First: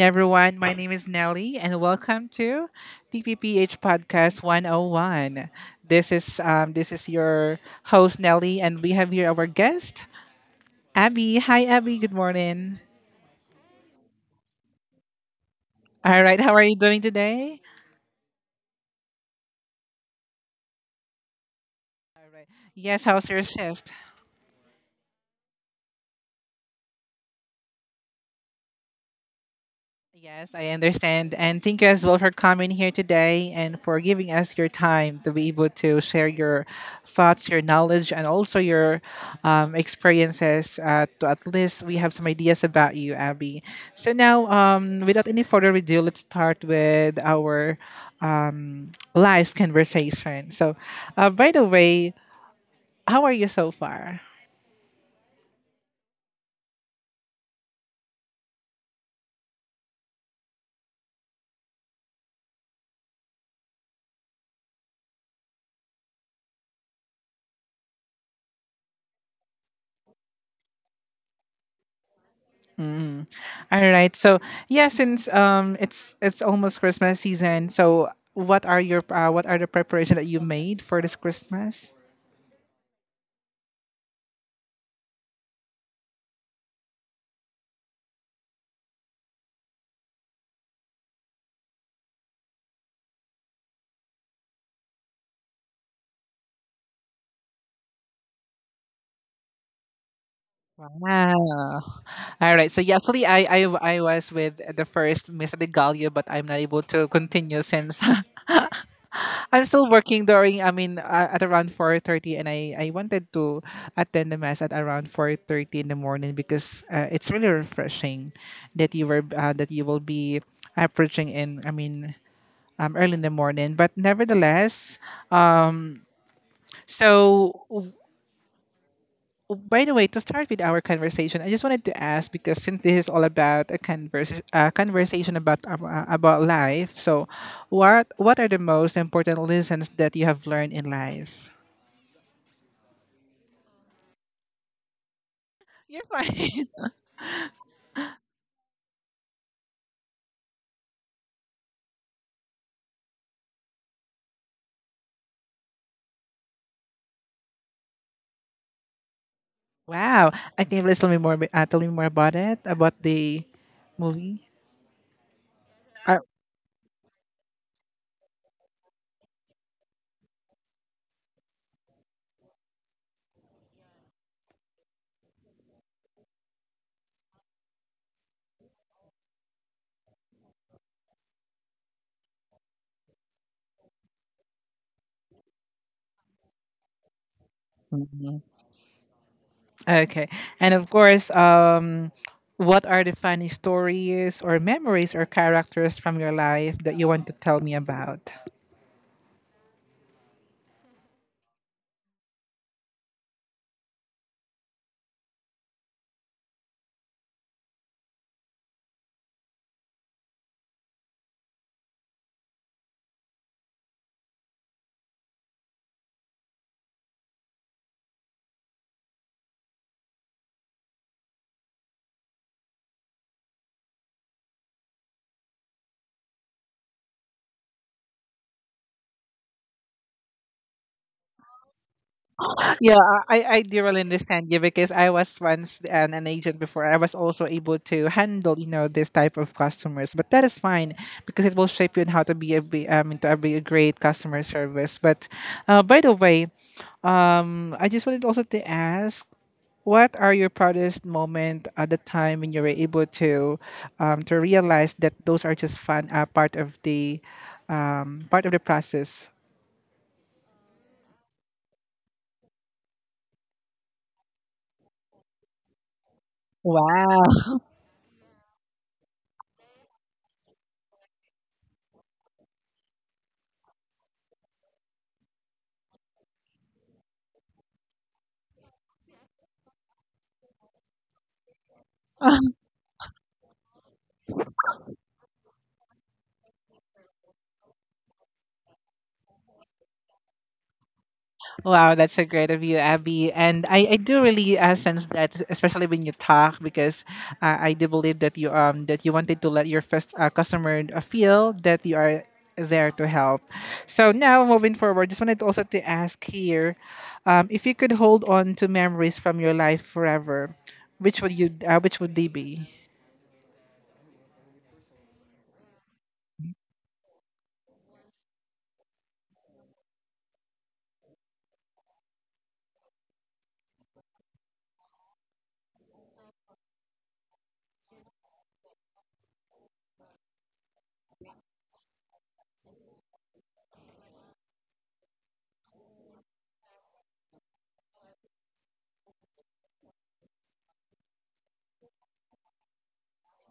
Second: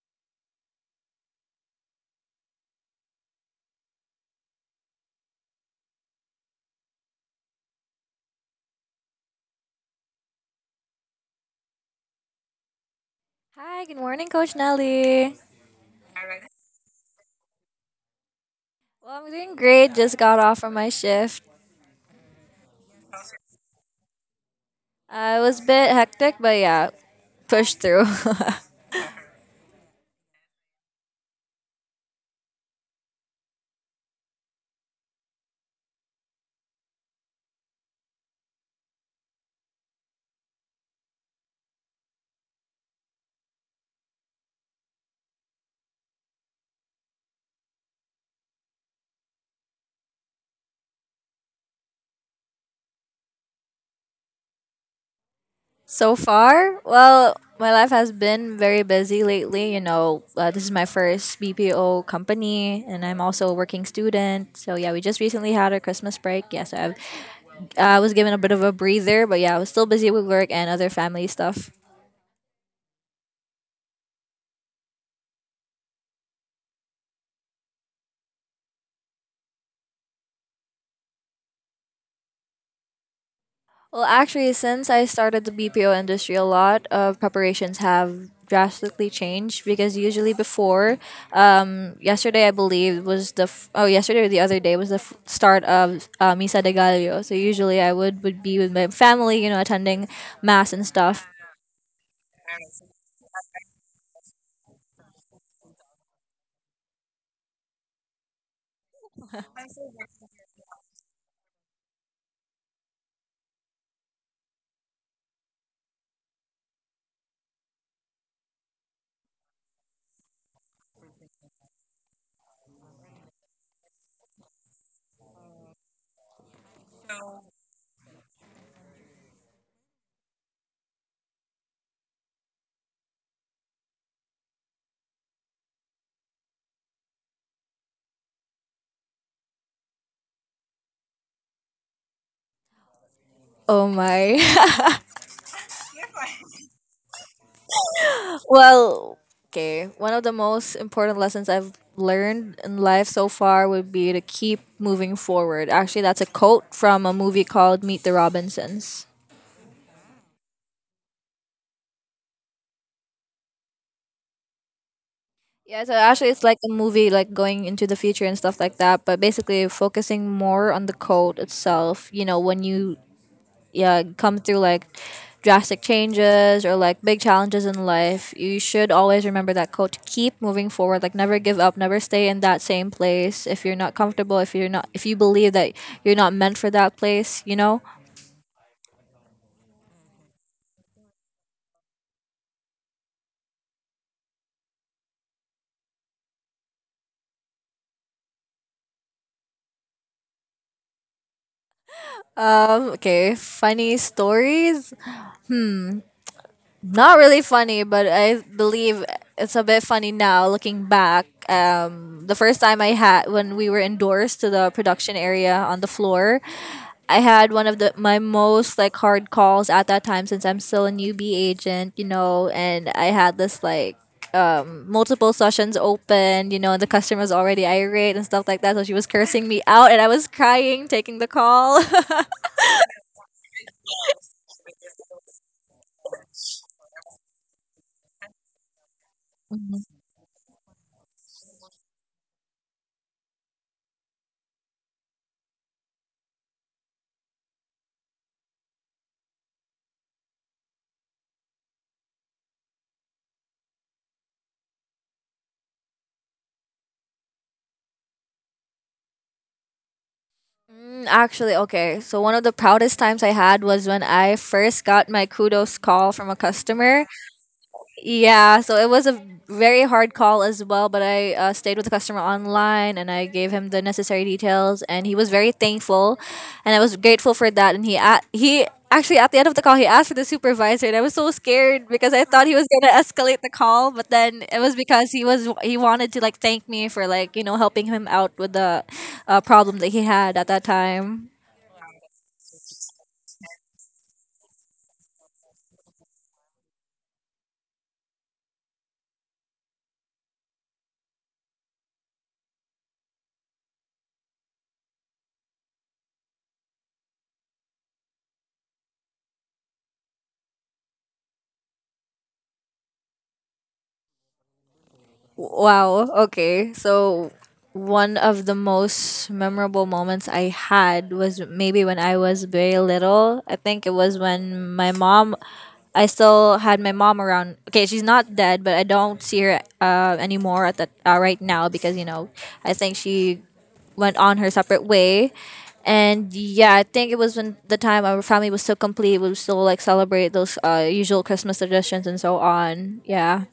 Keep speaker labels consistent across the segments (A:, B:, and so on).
A: everyone. My name is Nelly, and welcome to TPPH Podcast 101. This is your host Nelly, and we have here our guest Abby. Hi, Abby. Good morning.
B: Hi, good morning, Coach Nelly.
A: All right. How are you doing today?
B: Well, I'm doing great. Just got off from my shift.
A: Yes. How's your shift?
B: It was a bit hectic, but yeah, pushed through.
A: Yes, I understand. And thank you as well for coming here today and for giving us your time to be able to share your thoughts, your knowledge, and also your experiences. To at least we have some ideas about you, Abby. So now, without any further ado, let's start with our um, live conversation. So, by the way, how are you so far?
B: So far, well, my life has been very busy lately. You know, this is my first BPO company, and I'm also a working student. So yeah, we just recently had our Christmas break. I was given a bit of a breather, but yeah, I was still busy with work and other family stuff.
A: All right. So yeah, since it's almost Christmas season, so what are your what are the preparation that you made for this Christmas?
B: Well, actually, since I started the BPO industry, a lot of preparations have drastically changed because usually before, yesterday I believe was oh yesterday or the other day was the start of Misa de Gallo. So usually I would be with my family, you know, attending mass and stuff.
A: Wow. All right. So yeah, actually, I was with the first Miss de Gallo, but I'm not able to continue since I'm still working during. I mean, at around 4:30, and I wanted to attend the mass at around 4:30 in the morning because it's really refreshing that you were that you will be approaching in. I mean, early in the morning. But nevertheless, so w- by the way, to start with our conversation, I just wanted to ask because since this is all about a conversation about life, so what are the most important lessons that you have learned in life?
B: Oh my.
A: You're fine.
B: Well, okay. One of the most important lessons I've learned in life so far would be to keep moving forward. Actually, that's a quote from a movie called Meet the Robinsons.
A: Wow, I think please tell me more. Tell me more about it about the movie.
B: Yeah, so
A: Uh,
B: actually, it's like a movie, like going into the future and stuff like that. But basically, focusing more on the code itself. You know, when you yeah come through like drastic changes or like big challenges in life, you should always remember that code to keep moving forward. Like never give up, never stay in that same place. If you're not comfortable, if you're not, if you believe that you're not meant for that place, you know.
A: Okay. And of course, what are the funny stories or memories or characters from your life that you want to tell me about?
B: Okay. Funny stories. Not really funny, but I believe it's a bit funny now looking back. The first time I had when we were indoors to the production area on the floor, I had one of the my most like hard calls at that time since I'm still a newbie agent, you know, and I had this like multiple sessions open, you know, and the customer was already irate and stuff like that. So she was cursing me out, and I was crying, taking the call.
A: Yeah, I do really understand you because I was once an agent before. I was also able to handle, you know, this type of customers. But that is fine because it will shape you in how to be to be a great customer service. But by the way, I just wanted also to ask. What are your proudest moment at the time when you were able to realize that those are just fun part of the process?
B: Actually, okay. So one of the proudest times I had was when I first got my kudos call from a customer.
A: Wow.
B: Yeah, so it was a very hard call as well, but I stayed with the customer online and I gave him the necessary details and he was very thankful and I was grateful for that and he actually at the end of the call he asked for the supervisor and I was so scared because I thought he was going to escalate the call, but then it was because he wanted to like thank me for, like, you know, helping him out with the problem that he had at that time.
A: Wow, that's so great of you, Abby. And I do really sense that, especially when you talk, because I do believe that you wanted to let your first customer feel that you are there to help. So now moving forward, just wanted also to ask here, if you could hold on to memories from your life forever, which would they be?
B: Wow. Okay. So one of the most memorable moments I had was maybe when I was very little. I think it was when my mom I still had my mom around. Okay, she's not dead, but I don't see her anymore at that right now because you know, I think she went on her separate way. And yeah, I think it was when the time our family was still complete, we would still like celebrate those usual Christmas traditions and so on. Yeah.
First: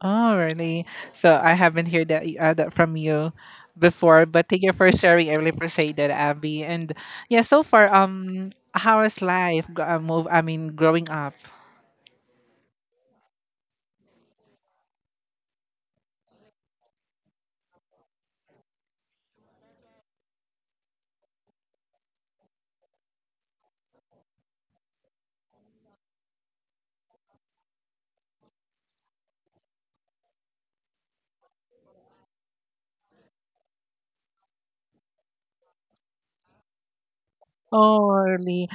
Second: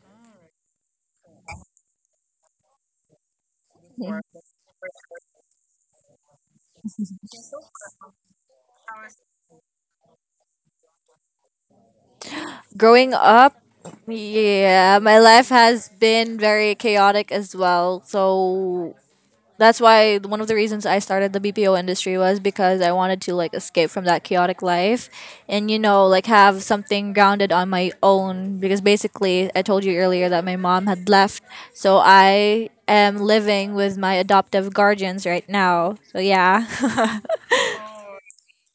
A: Oh, really? So I haven't heard that from you before, but thank you for sharing. I really appreciate that, Abby. And yeah, so far, how is life? I mean, growing up.
B: Growing up, yeah, my life has been very chaotic as well. So that's why one of the reasons I started the BPO industry was because I wanted to like escape from that chaotic life and you know, like have something grounded on my own because basically I told you earlier that my mom had left. So I am living with my adoptive guardians right now. So yeah.
A: Oh, really?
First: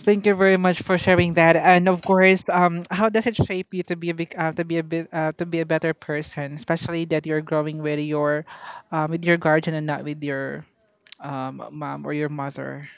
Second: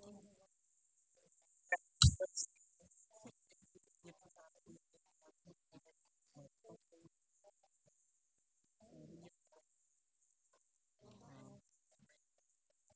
A: Thank you very much for sharing that. And of course, how does it shape you to be a big, to be a bit, to be a better person, especially that you're growing with your guardian and not with your mom or your mother.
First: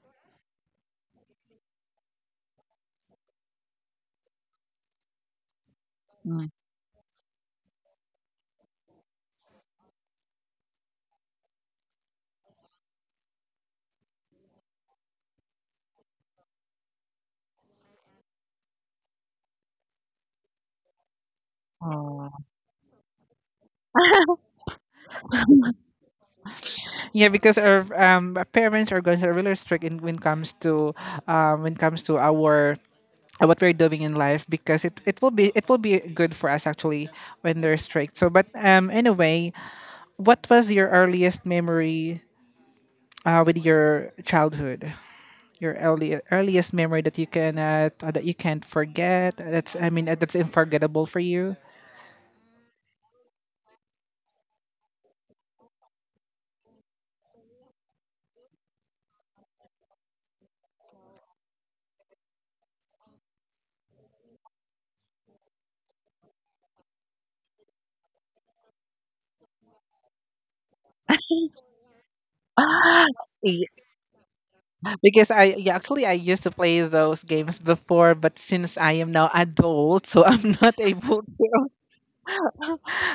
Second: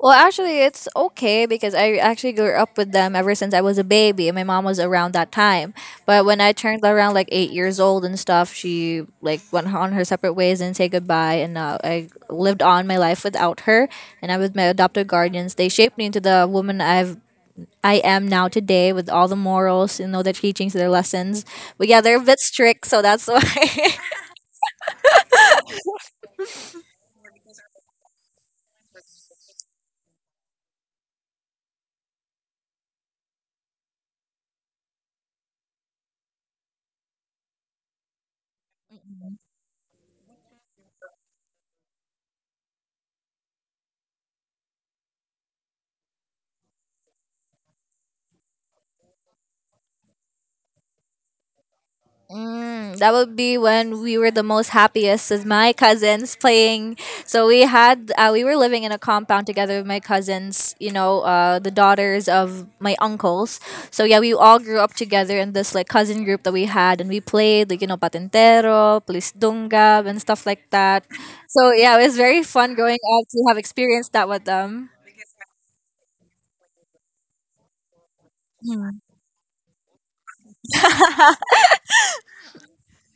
B: Well, actually, it's okay because I actually grew up with them ever since I was a baby. My mom was around that time, but when I turned around like 8 years old and stuff, she like went on her separate ways and say goodbye. And I lived on my life without her, and I was my adopted guardians. They shaped me into the woman I've. I am now today with all the morals, you know, the teachings, their lessons. But yeah, they're a
A: Mm.
B: bit strict, so that's why.
A: Yeah, because our parents or guns are really strict in, when comes to our what we're doing in life because it will be good for us actually when they're strict. So, but anyway, what was your earliest memory with your childhood? Your earliest memory that you cannot that you can't forget. That's that's unforgettable for you.
B: Mm, that would be when we were the most happiest with my cousins playing. So we were living in a compound together with my cousins, you know, the daughters of my uncles. So yeah, we all grew up together in this like cousin group that we had, and we played like you know patentero, police dungab, and stuff like that. So yeah, it was very fun growing up to have experienced that with them.
A: Because I yeah, actually I used to play those games before, but since I
B: Mm.
A: am now adult, so I'm not able to.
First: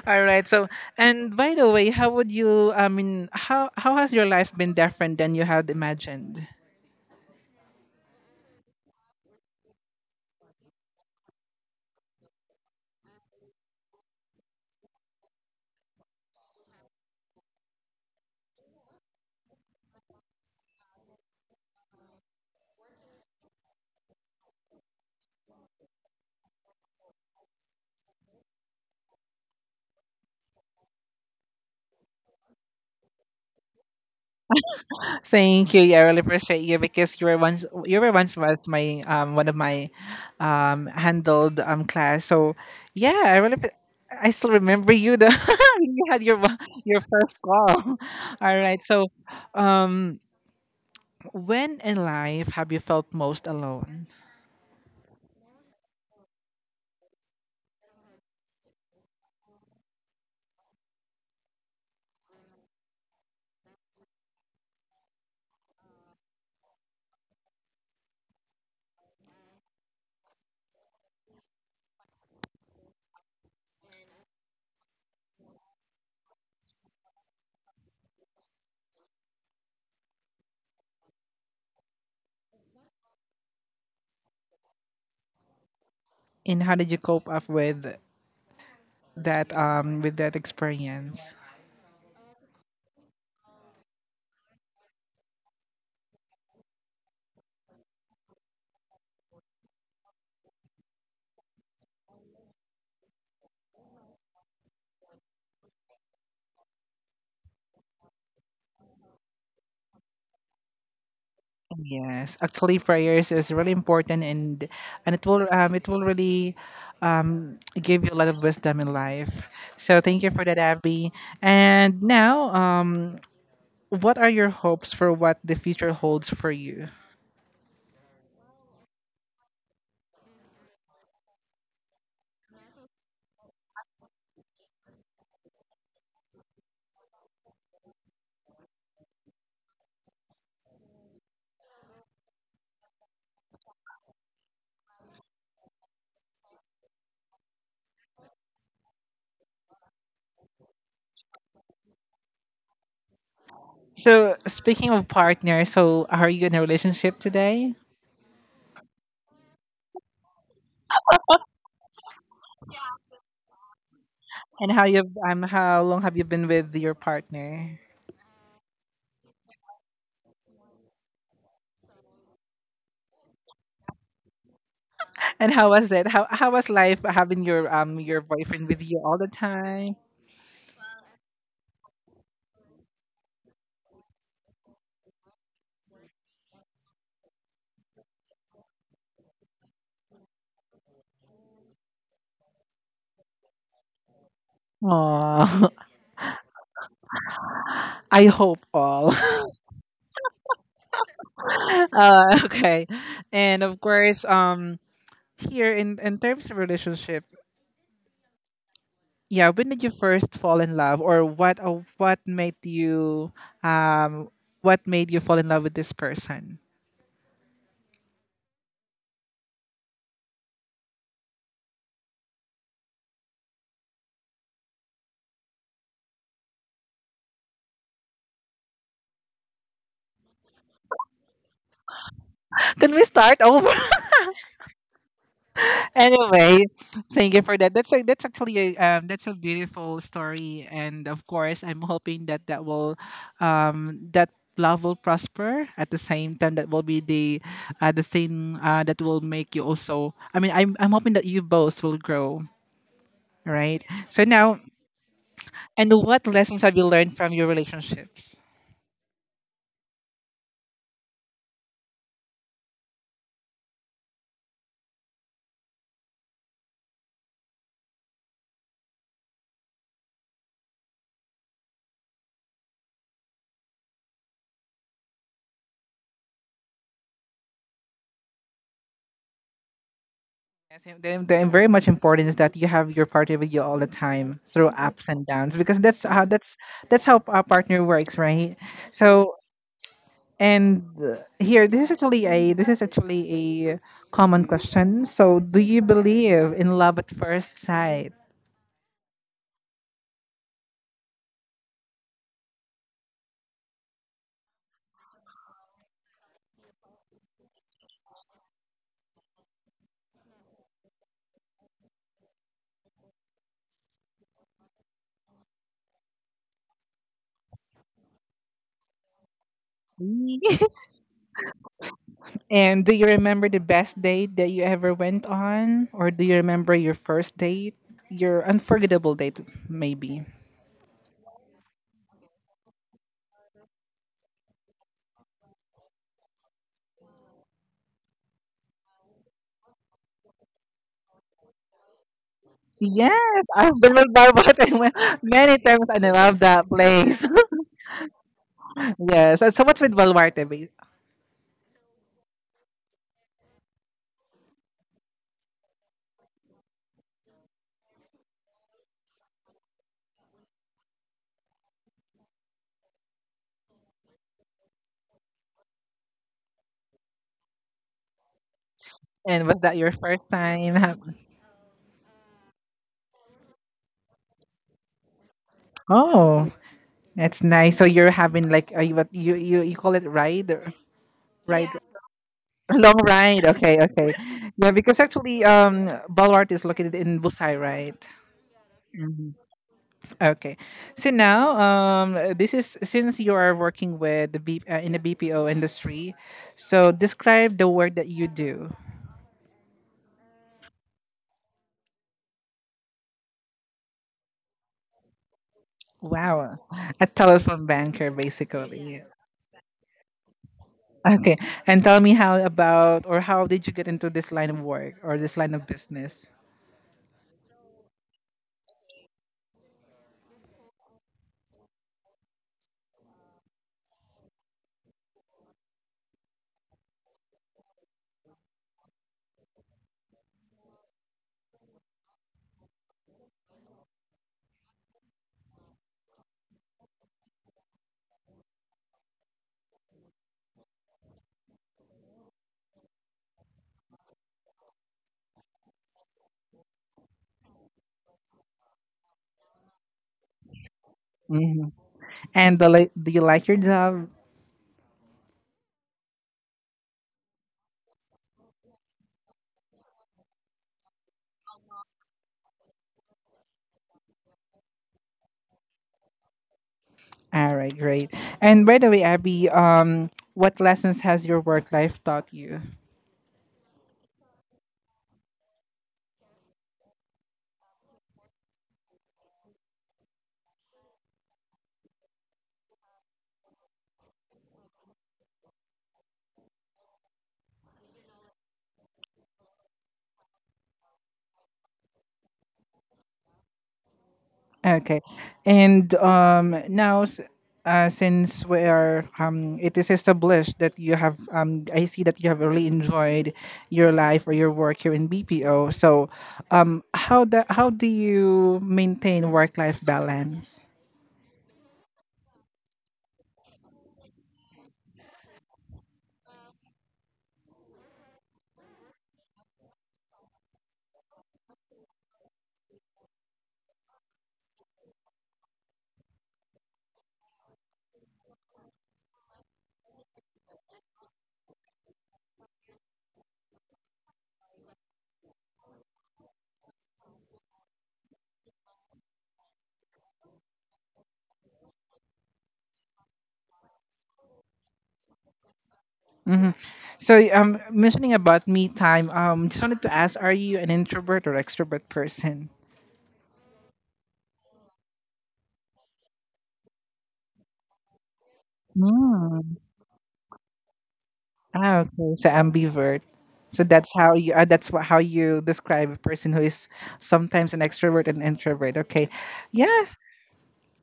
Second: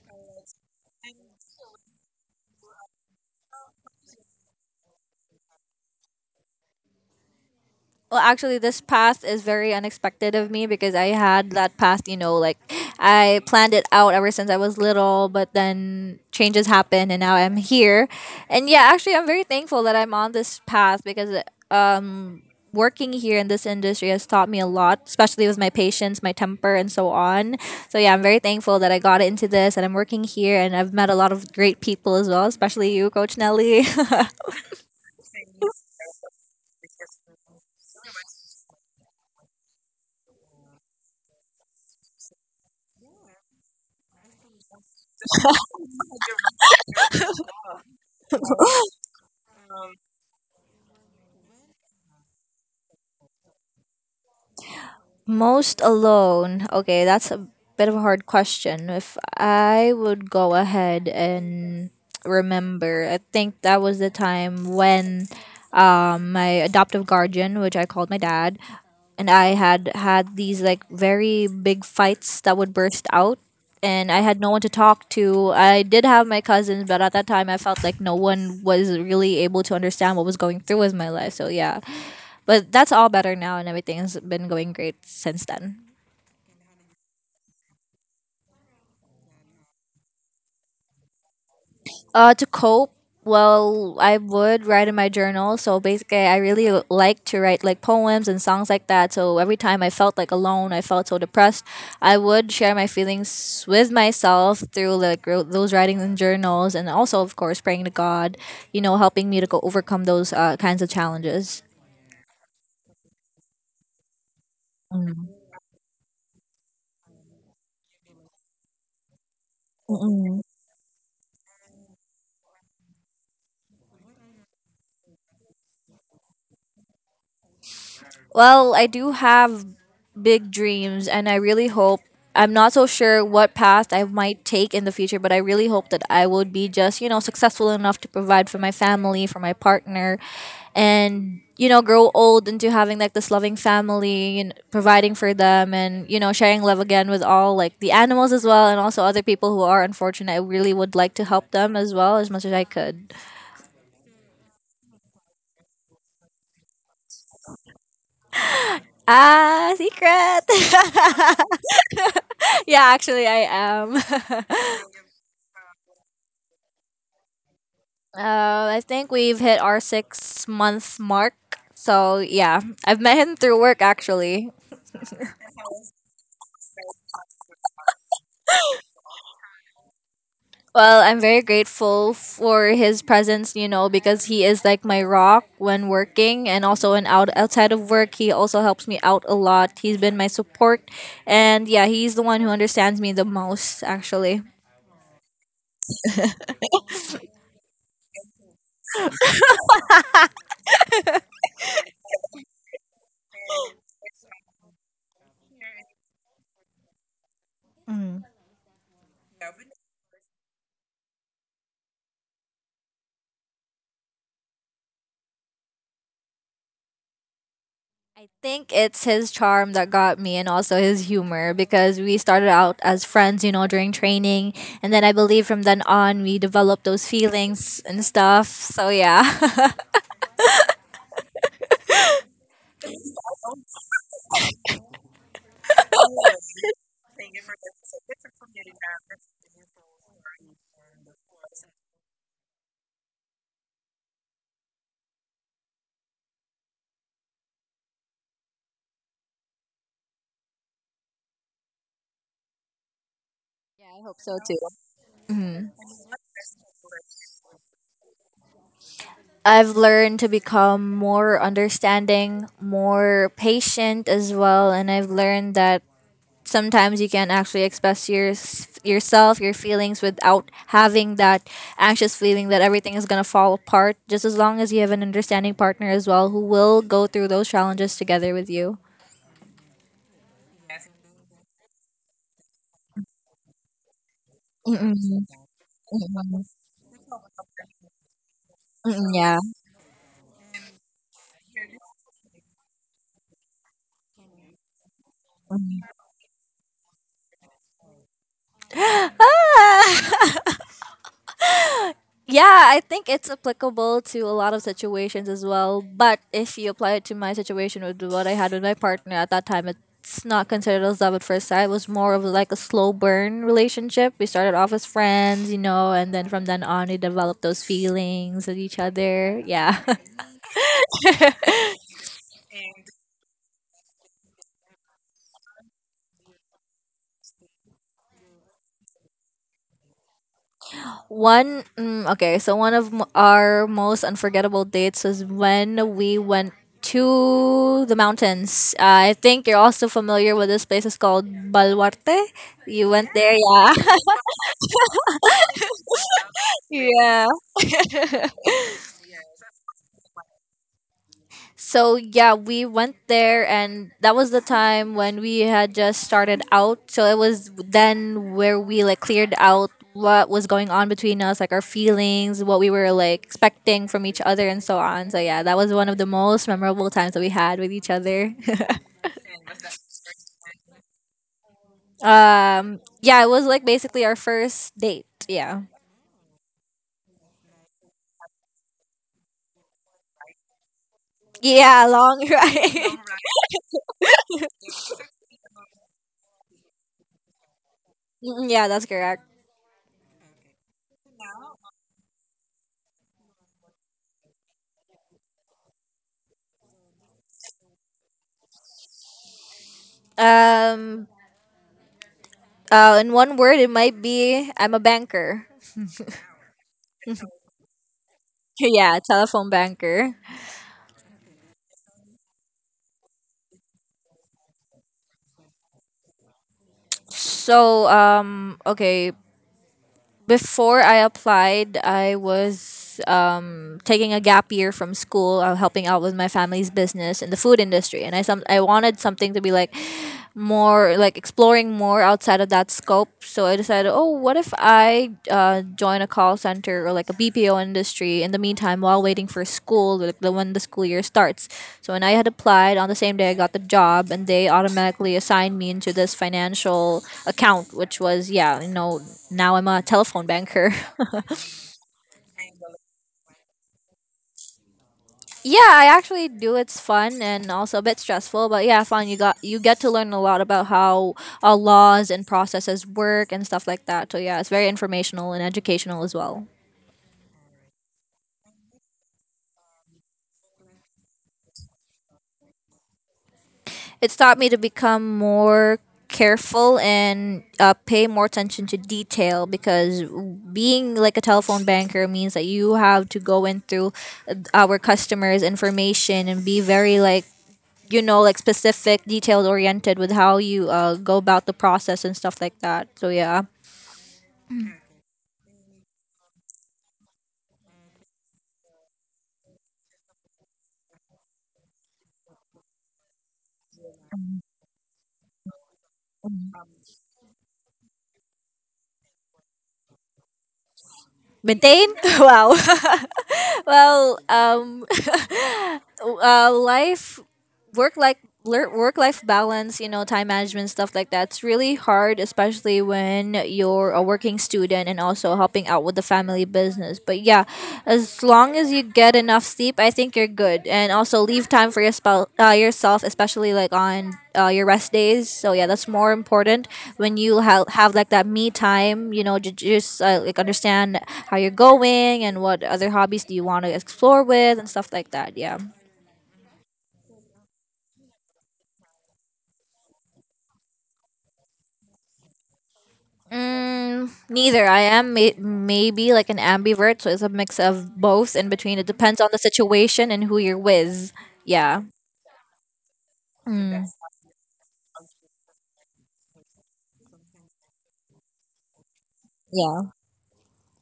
A: All right. So and by the way, how would you? I mean, how has your life been different than you had imagined?
B: Well, actually, this path is very unexpected of me because I had that path, you know, like I planned it out ever since I was little, but then changes happen and now I'm here. And yeah, actually I'm very thankful that I'm on this path because um working here in this industry has taught me a lot, especially with my patience, my temper, and so on. So yeah, I'm very thankful that I got into this and I'm working here and I've met a lot of great people as well, especially you, Coach Nelly.
A: Thank you. Yeah, I really appreciate you because you were once was my one of my handled class. So yeah, I really. I still remember you the you had your first call. All right. So when in life have you felt most alone?
B: Most alone. Okay, that's a bit of a hard question. If I would go ahead and remember, I think that was the time when my adoptive guardian, which I called my dad, and I had these like very big fights that would burst out and I had no one to talk to. I did have my cousins, but at that time I felt like no one was really able to understand what was going through with my life. So yeah, but that's all better now, and everything's been going great since then.
A: And how did you cope up with that experience?
B: To cope, well, I would write in my journal. So basically, I really like to write like poems and songs like that. So every time I felt like alone, I felt so depressed, I would share my feelings with myself through like those writings and journals, and also, of course, praying to God, you know, helping me to go overcome those kinds of challenges.
A: Yes, actually prayers is really important and
B: Mm.
A: it will really give you a lot of wisdom in life. So thank you
B: Mm-mm.
A: for that, Abby. And now what are your hopes for what the future holds for you?
B: Well, I do have big dreams and I really hope I'm not so sure what path I might take in the future, but I really hope that I would be just, you know, successful enough to provide for my family, for my partner, and, you know, grow old into having like this loving family and providing for them and, you know, sharing love again with all like the animals as well and also other people who are unfortunate. I really would like to help them as well as much as I could.
A: So speaking of partner, so are you in a relationship today?
B: Ah, secret! Yeah, actually, I am.
A: And how long have you been with your partner?
B: I think we've hit our 6 months mark. So yeah, I've met him through work actually.
A: And how was it? How was life having your boyfriend with you all the time?
B: Well, I'm very grateful for his presence, you know, because he is like my rock when working and also when outside of work, he also helps me out a lot. He's been my support and yeah, he's the one who understands me the most actually.
A: Oh, I hope all. Okay, and of course, here in terms of relationship, yeah. When did you first fall in love, or um what made you fall in love with this person?
B: I think it's his charm that got me and also his humor because we started out as friends, you know, during training. And then I believe from then on, we developed those feelings and stuff. So, yeah.
A: Can we start over? Anyway, thank you for that. That's actually that's a beautiful story, and of course, I'm hoping that that will that love will prosper at the same time that will be the thing that will make you also I mean I'm hoping that you both will grow,
B: Yeah,
A: right?
B: I hope
A: So
B: so too.
A: now
B: Mm.
A: and what lessons have you learned from your relationships?
B: I've learned to become more understanding, more patient as well. And I've learned that sometimes you can actually yourself, your feelings without having that anxious feeling that everything is going to fall apart, just as long as you have an understanding partner as well who will go through those challenges together with you.
A: Yes, and the very much important is that you have your partner with you all the time through
B: Mm-mm,
A: ups and downs because
B: mm-mm,
A: that's how a partner works, right?
B: mm-mm,
A: So
B: yeah.
A: and here, this is actually a common question. So, do you
B: Mm.
A: believe in love at first sight?
B: Ah! Yeah, I think it's applicable to a lot of situations as well. But if you apply it to my situation with what I had with my partner at that time, it's not considered as love at first sight. It was more of like a slow burn relationship. We started off as friends, you know, and then from then on, we developed those feelings with each other. Yeah.
A: And do you remember the best date that you ever went on, or do you remember your first date, your unforgettable date, maybe?
B: Okay, so one of our most unforgettable dates was when we went to the mountains. I think you're also familiar with this place. It's called Balwarte. You went there,
A: Yes, I've been with Balwarte many times, and I love that place.
B: yeah. Yeah.
A: Yes. So, so what's with Balwarte?
B: So yeah, we went there, and that was the time when we had just started out. So it was then where we like cleared out what was going on between us, like our feelings, what we were like expecting from each other, and so on. So yeah, that was one of the most memorable times that we had with each other.
A: And was that your first time?
B: Um, yeah, it was like basically our first date. Yeah,
A: Oh, that's nice. So you're having like a, what you call it ride or ride
B: yeah, long ride.
A: long ride. Okay, okay. Yeah, because actually Baluarte is located in Busai, right?
B: Mm, yeah, that's correct.
A: Okay. So now this is since you are working with the B, in the BPO industry, so describe the work that you do.
B: Um, in one word, it might be I'm a banker.
A: Wow. A telephone banker
B: Yeah,
A: basically.
B: telephone banker.
A: Okay. And tell me how about or how did you get into this line of work or this line of business?
B: So, um, okay, Before I applied, I was taking a gap year from school, helping out with my family's business in the food industry, and I wanted something to be like exploring more outside of that scope. So I decided, oh, what if I join a call center or like a BPO industry in the meantime while waiting for school, like the when the school year starts. So when I had applied on the same day, I got the job, and they automatically assigned me into this financial account, which was, yeah, you know, now I'm a telephone banker.
A: And do you like your job?
B: yeah, I actually do. It's fun and also a bit stressful, but yeah, fun. You get to learn a lot about how laws and processes work and stuff like that. So yeah, it's very informational and educational as well.
A: All right, great. And by the way, Abby, what lessons has your work life taught you?
B: It's taught me to become more careful and pay more attention to detail, because being like a telephone banker means that you have to go in through our customers information and be very like, you know, like specific, detail oriented with how you go about the process and stuff like that, so yeah.
A: Okay, and since we are it is established that you have I see that you have really enjoyed your life or your work here in BPO. So, how do you maintain work life balance?
B: Maintain? Wow. well, life, work like Work life balance, you know, time management, stuff like that. It's really hard, especially when you're a working student and also helping out with the family business. But yeah, as long as you get enough sleep, I think you're good, and also leave time for your yourself, especially like on your rest days. So yeah, that's more important, when you have like that me time. You know, just like understand how you're going and what other hobbies do you want to explore with and stuff like that. Yeah.
A: Mhm. So, mentioning about me time, just wanted to ask, are you an introvert or extrovert person?
B: Mm, neither. I am maybe like an ambivert, so it's a mix of both in between. It depends on the
A: Mm.
B: situation and who you're with.
A: Ah,
B: Yeah.
A: okay. So ambivert. So
B: Mm,
A: that's how you. How you describe a person who is sometimes an extrovert and introvert. Okay,
B: yeah.
A: yeah.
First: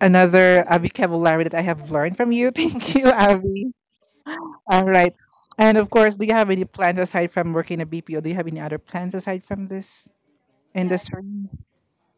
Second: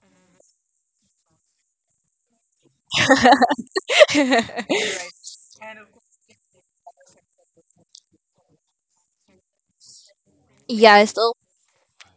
A: Another vocabulary that I have learned from you. Thank you, Abby. All right. And of course, do you have any plans aside from working at BPO? Do you have any other plans aside from this
B: yeah, it's still
A: industry?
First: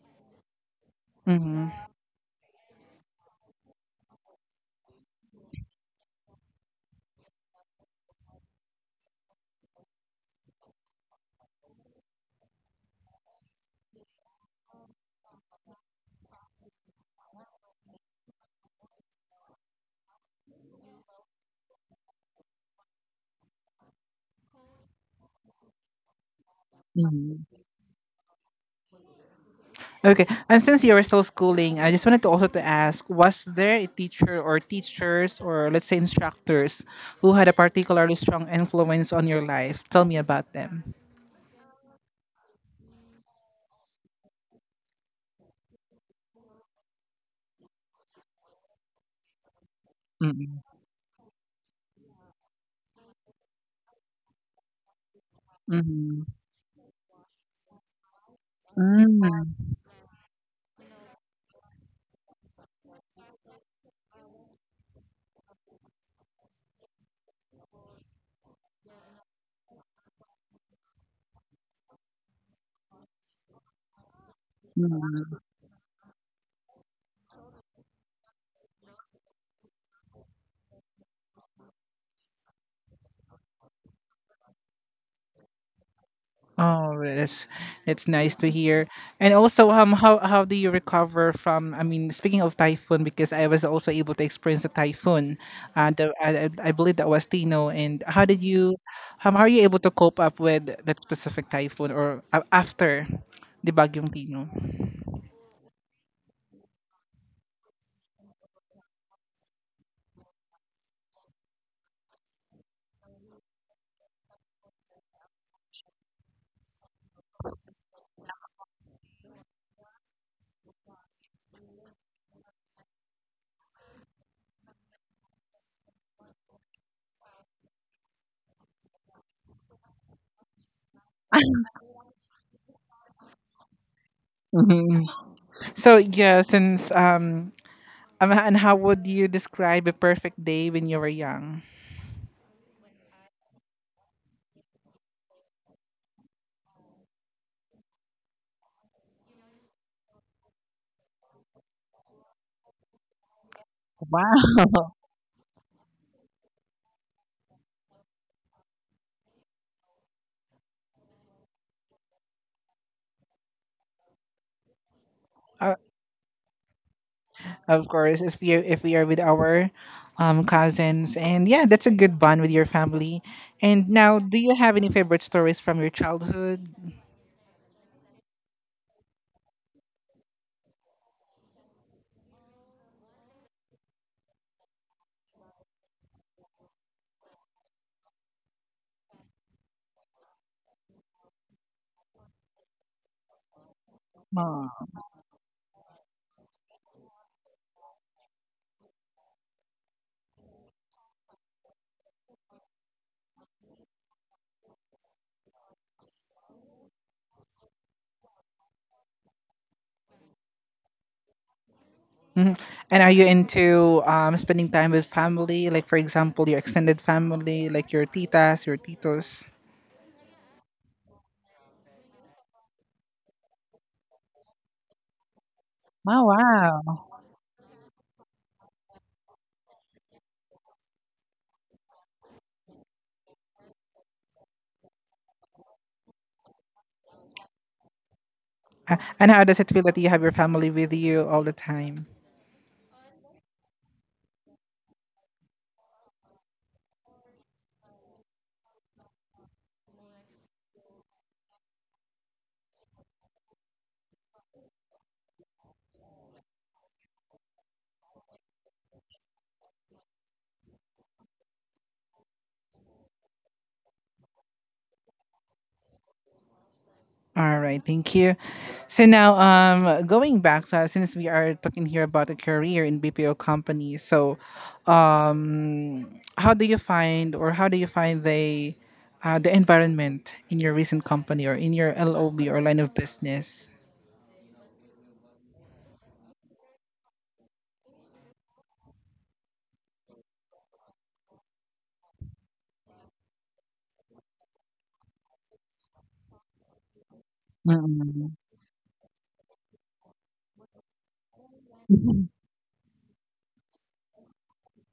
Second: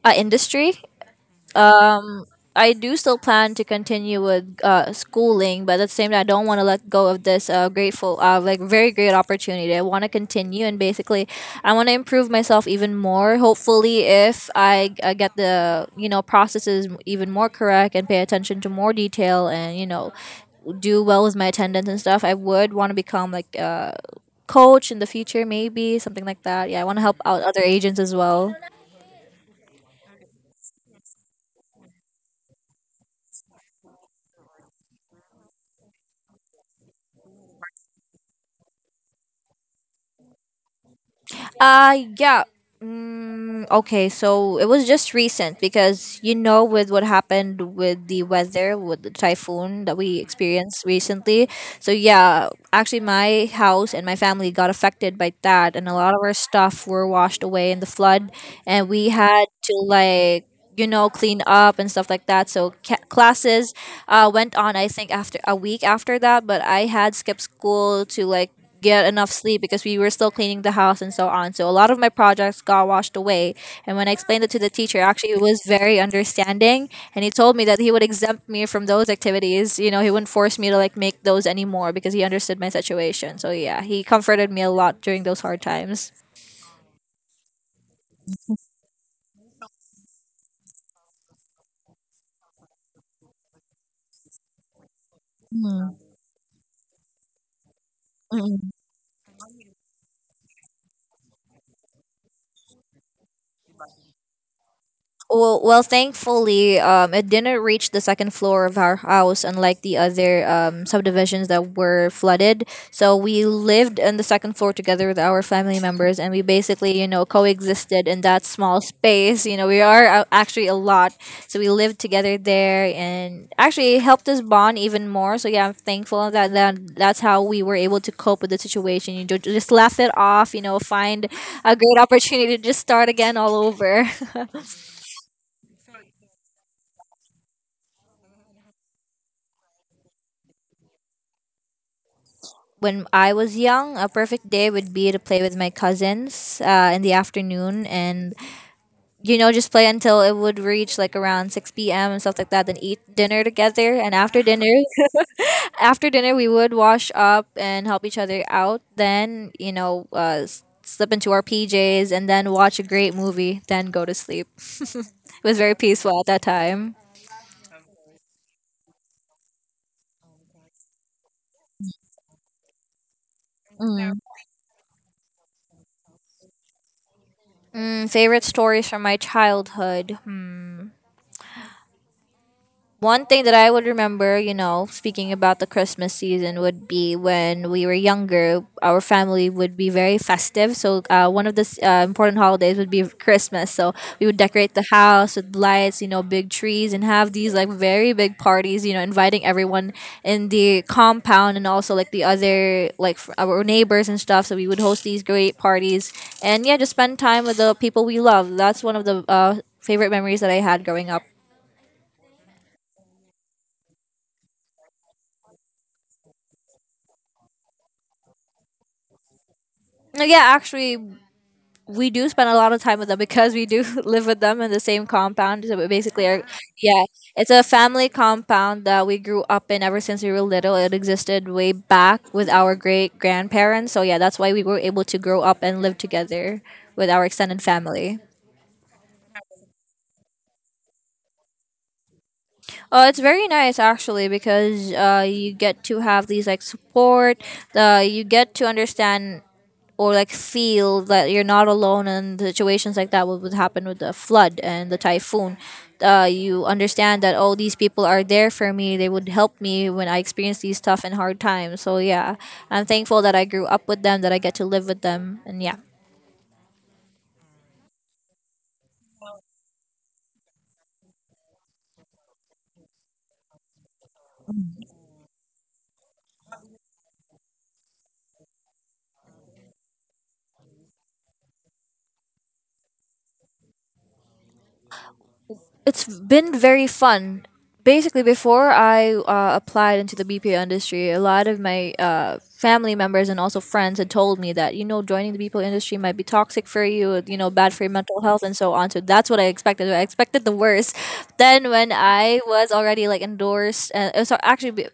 B: industry.
A: Mm-hmm.
B: um I do still plan to continue with schooling, but at the same time, I don't want to let go of this like very great opportunity. I want to continue, and basically, I want to improve myself even more. Hopefully, if I get the, you know, processes even more correct and pay attention to more detail, and, you know, do well with my attendance and stuff, I would want to become like a coach in the future, maybe something like that. Yeah, I want to help out
A: Mm-hmm.
B: other agents as well.
A: Okay, and since you were still schooling, I just wanted to also to ask: was there a teacher or teachers or let's say instructors who had a particularly strong influence on your life? Tell me about them.
B: Uh, yeah. Mm, okay, so it was just recent because, you know, with what happened with the weather, with the typhoon that we
A: Mm-hmm.
B: experienced recently. So yeah, actually my house and my family got affected by that, and a lot of our stuff were washed away in the flood, and we had
A: Mm-hmm.
B: to like, you know, clean up and stuff like that. So classes went on, I think, after a week after that, but I had skipped school to like get enough sleep because we were still cleaning the house and so on. So a lot of my projects got washed away. And when I explained it to the teacher, actually he was very understanding, and he told me that he would exempt me from those activities. You know, he wouldn't force me to like make those anymore because he understood my situation. So yeah, he comforted me a lot during those hard times.
A: Oh, it's nice to hear. And also, how do you recover from? I mean, speaking of typhoon, because I was also able to experience a typhoon.
B: Mm,
A: I believe that was Tino. And how did
B: mm.
A: you, how are you able to cope up with that specific typhoon or after the Bagyong Tino?
B: Well, thankfully, it didn't reach the second floor of our house, unlike the other subdivisions that were flooded. So we lived in the second floor together with our family members, and we basically, you know, coexisted in that small space. You know, we are actually a lot, so we lived together there, and actually it helped us bond even more. So yeah, I'm thankful that that's how we were able to cope with the situation. You just laugh it off, you know, find a great opportunity to just start again all over.
A: Hmm. So yeah, since and how would you describe a perfect day when you were young?
B: When I was young, a perfect day would be to play with my cousins in the afternoon and, you know, just play until it would reach like around 6 p.m. and stuff like that, then eat dinner together. And after dinner,
A: Wow.
B: after dinner, we would wash up and help each other out. Then, you know, slip into our PJs and then watch a great movie, then go to sleep. it was very peaceful at that time.
A: Of course, if we are with our cousins, and yeah, that's a good bond with your family. And
B: Mm.
A: now, do you have any favorite stories from your childhood?
B: Mm, favorite stories from my childhood? Hmm. One thing that I would remember, you know, speaking about the Christmas season, would be when we were younger, our family would be very festive. So, one of the important holidays would be Christmas. So, we would decorate the
A: Aw.
B: house with lights, you know, big trees, and have these like very big parties, you know, inviting everyone in the compound and also like the other, like our neighbors and stuff. So, we would host these great parties, and yeah, just spend time with the people we love. That's one of the favorite memories that I had growing up.
A: Mhm. And are you into spending time with family, like for example, your extended family, like your titas, your titos?
B: Yeah, actually, we do spend a lot of time with them because we do live with them in the same compound. So we
A: Oh
B: basically, are,
A: wow!
B: yeah, it's a family compound that we grew up in ever since we were little. It existed way back with our great grandparents. So yeah, that's why we were able to grow up and live together with our extended family.
A: And how does it feel that you have your family with you all the time?
B: Oh, it's very nice actually because you get to have these like support. You get to understand or like feel that you're not alone in situations like that, what would happen with the flood and the typhoon. You understand that, oh, these people are there for me, they would help me when I experience these tough and hard times, so yeah, I'm thankful that I grew up with them, that I get to live with them, and yeah,
A: All right, thank you. So now, going back, since we are talking here about a career in BPO companies, so Um, How do you find or how do you find the environment in your recent company or in your LOB or line of business?
B: it's been very fun. Basically, before I applied into the BPO industry, a lot of my family members and also friends had told me that, you know, joining the BPO industry might be toxic for you, you know, bad for your mental
A: Mm.
B: health and so on. So that's what I expected. I expected the worst. Then when I was already like endorsed, and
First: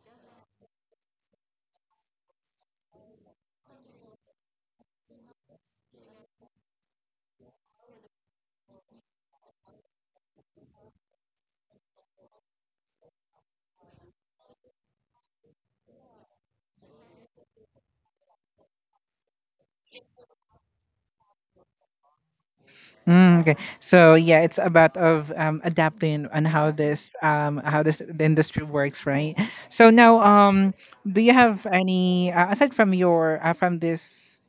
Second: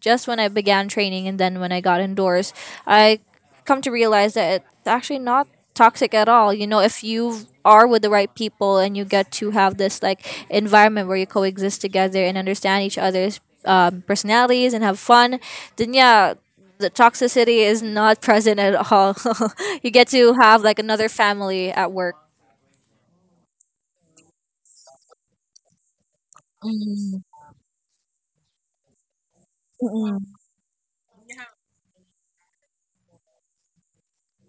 B: just when I began training and then when I got endorsed, I come to realize that it's actually not toxic at all. You know, if you are with the right people and you get to have this like environment where you coexist together and understand each other's personalities and have fun, then yeah, the toxicity is not present at all. you get to have like another family at work.
A: Mm, okay, so yeah, it's about of adapting on how this the industry works, right? So now,
B: Mm.
A: do you have any aside from your from this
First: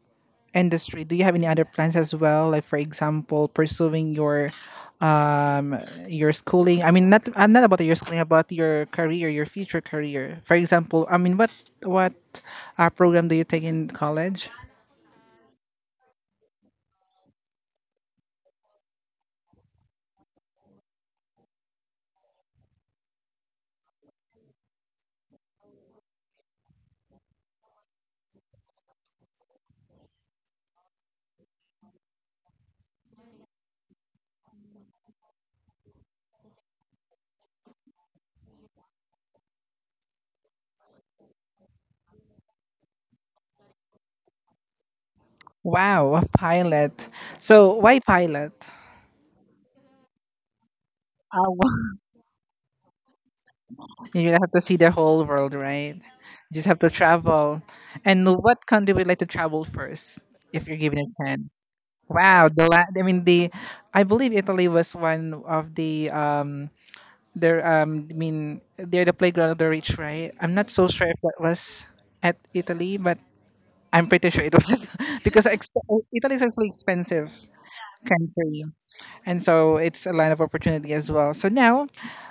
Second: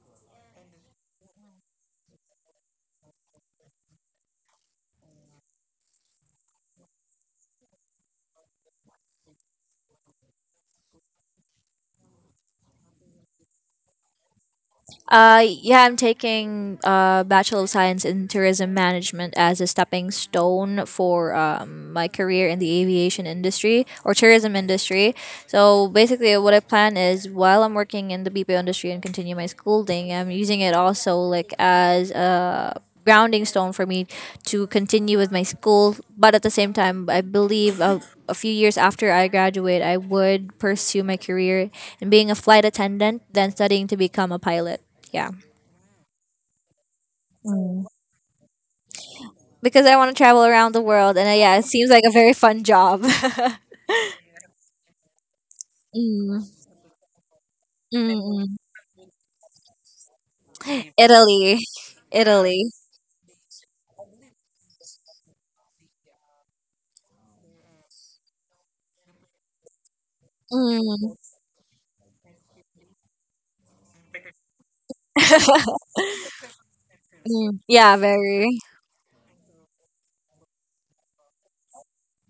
A: industry, do you have any other plans as well? Like for example, pursuing um your schooling. I mean not about your schooling, about your career, your future career. For example, I mean what program do you take in college?
B: Yeah, I'm taking Bachelor of Science in Tourism Management as a stepping stone for my career in the aviation industry or tourism industry. So basically, what I plan is while I'm working in the BPO industry and continue my schooling, I'm using it also like as a grounding stone for me to continue with my school. But at the same time, I believe a few years after I graduate, I would pursue my career in being a flight attendant, then studying to become a pilot. Yeah.
A: Wow, a pilot. So
B: Mm.
A: why pilot?
B: Because I want to travel around the world. And
A: Uh,
B: yeah, it seems like a very fun job. mm.
A: You don't have to see the whole world, right? You just have to travel.
B: Mm,
A: And
B: mm.
A: what country would you like to travel first if you're given a
B: Italy.
A: chance? Wow,
B: Italy.
A: I mean the I believe Italy was one of the their I mean they're the playground of the rich, right? I'm not so sure
B: Mm.
A: if that was at Italy, but I'm pretty sure it was because ex- Italy is actually expensive
B: Mm. Yeah, very.
A: country. And so it's a land of opportunity as well. So now,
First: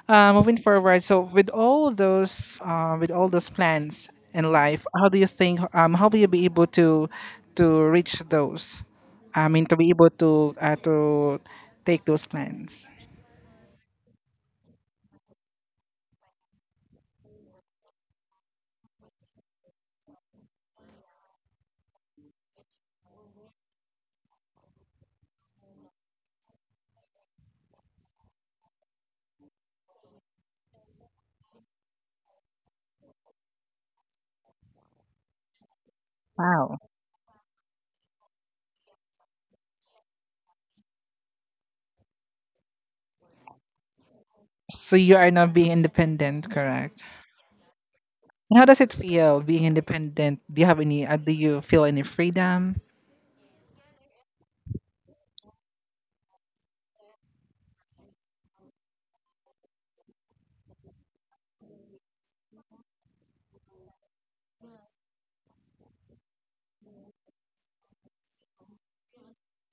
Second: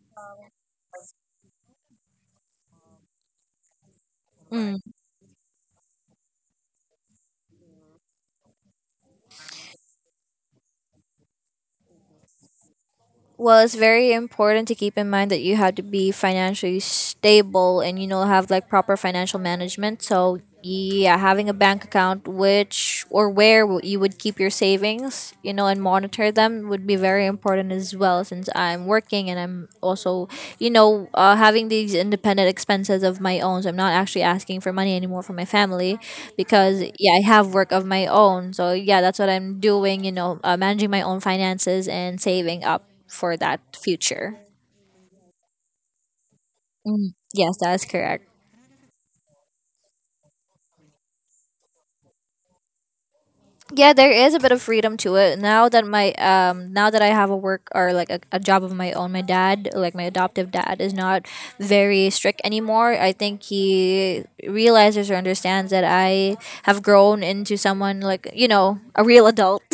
A: moving forward, so with all those plans in
B: Mm.
A: life, how do you think? How will you be able to reach those? I mean, to be able to take those plans.
B: Well, it's very important to keep in mind that you have to be financially stable, and you know, have like proper financial management. So yeah, having a bank account which, or where you would keep your savings, you know, and monitor them, would be very important as well, since I'm working and I'm also, you know, having these independent expenses of my own, so I'm not actually asking for money anymore from my family
A: Wow.
B: because yeah, I have work of my own. So yeah, that's what I'm doing. You know, managing my own finances and saving up for that future.
A: So you are not being independent, correct?
B: Mm, yes, that's correct.
A: And how does it feel being independent? Do you have any? Do you feel any freedom?
B: Yeah, there is a bit of freedom to it now that I have a work or like a job of my own. My dad, like my adoptive dad, is not very strict anymore. I think he realizes or understands that I have grown into someone, like a real adult.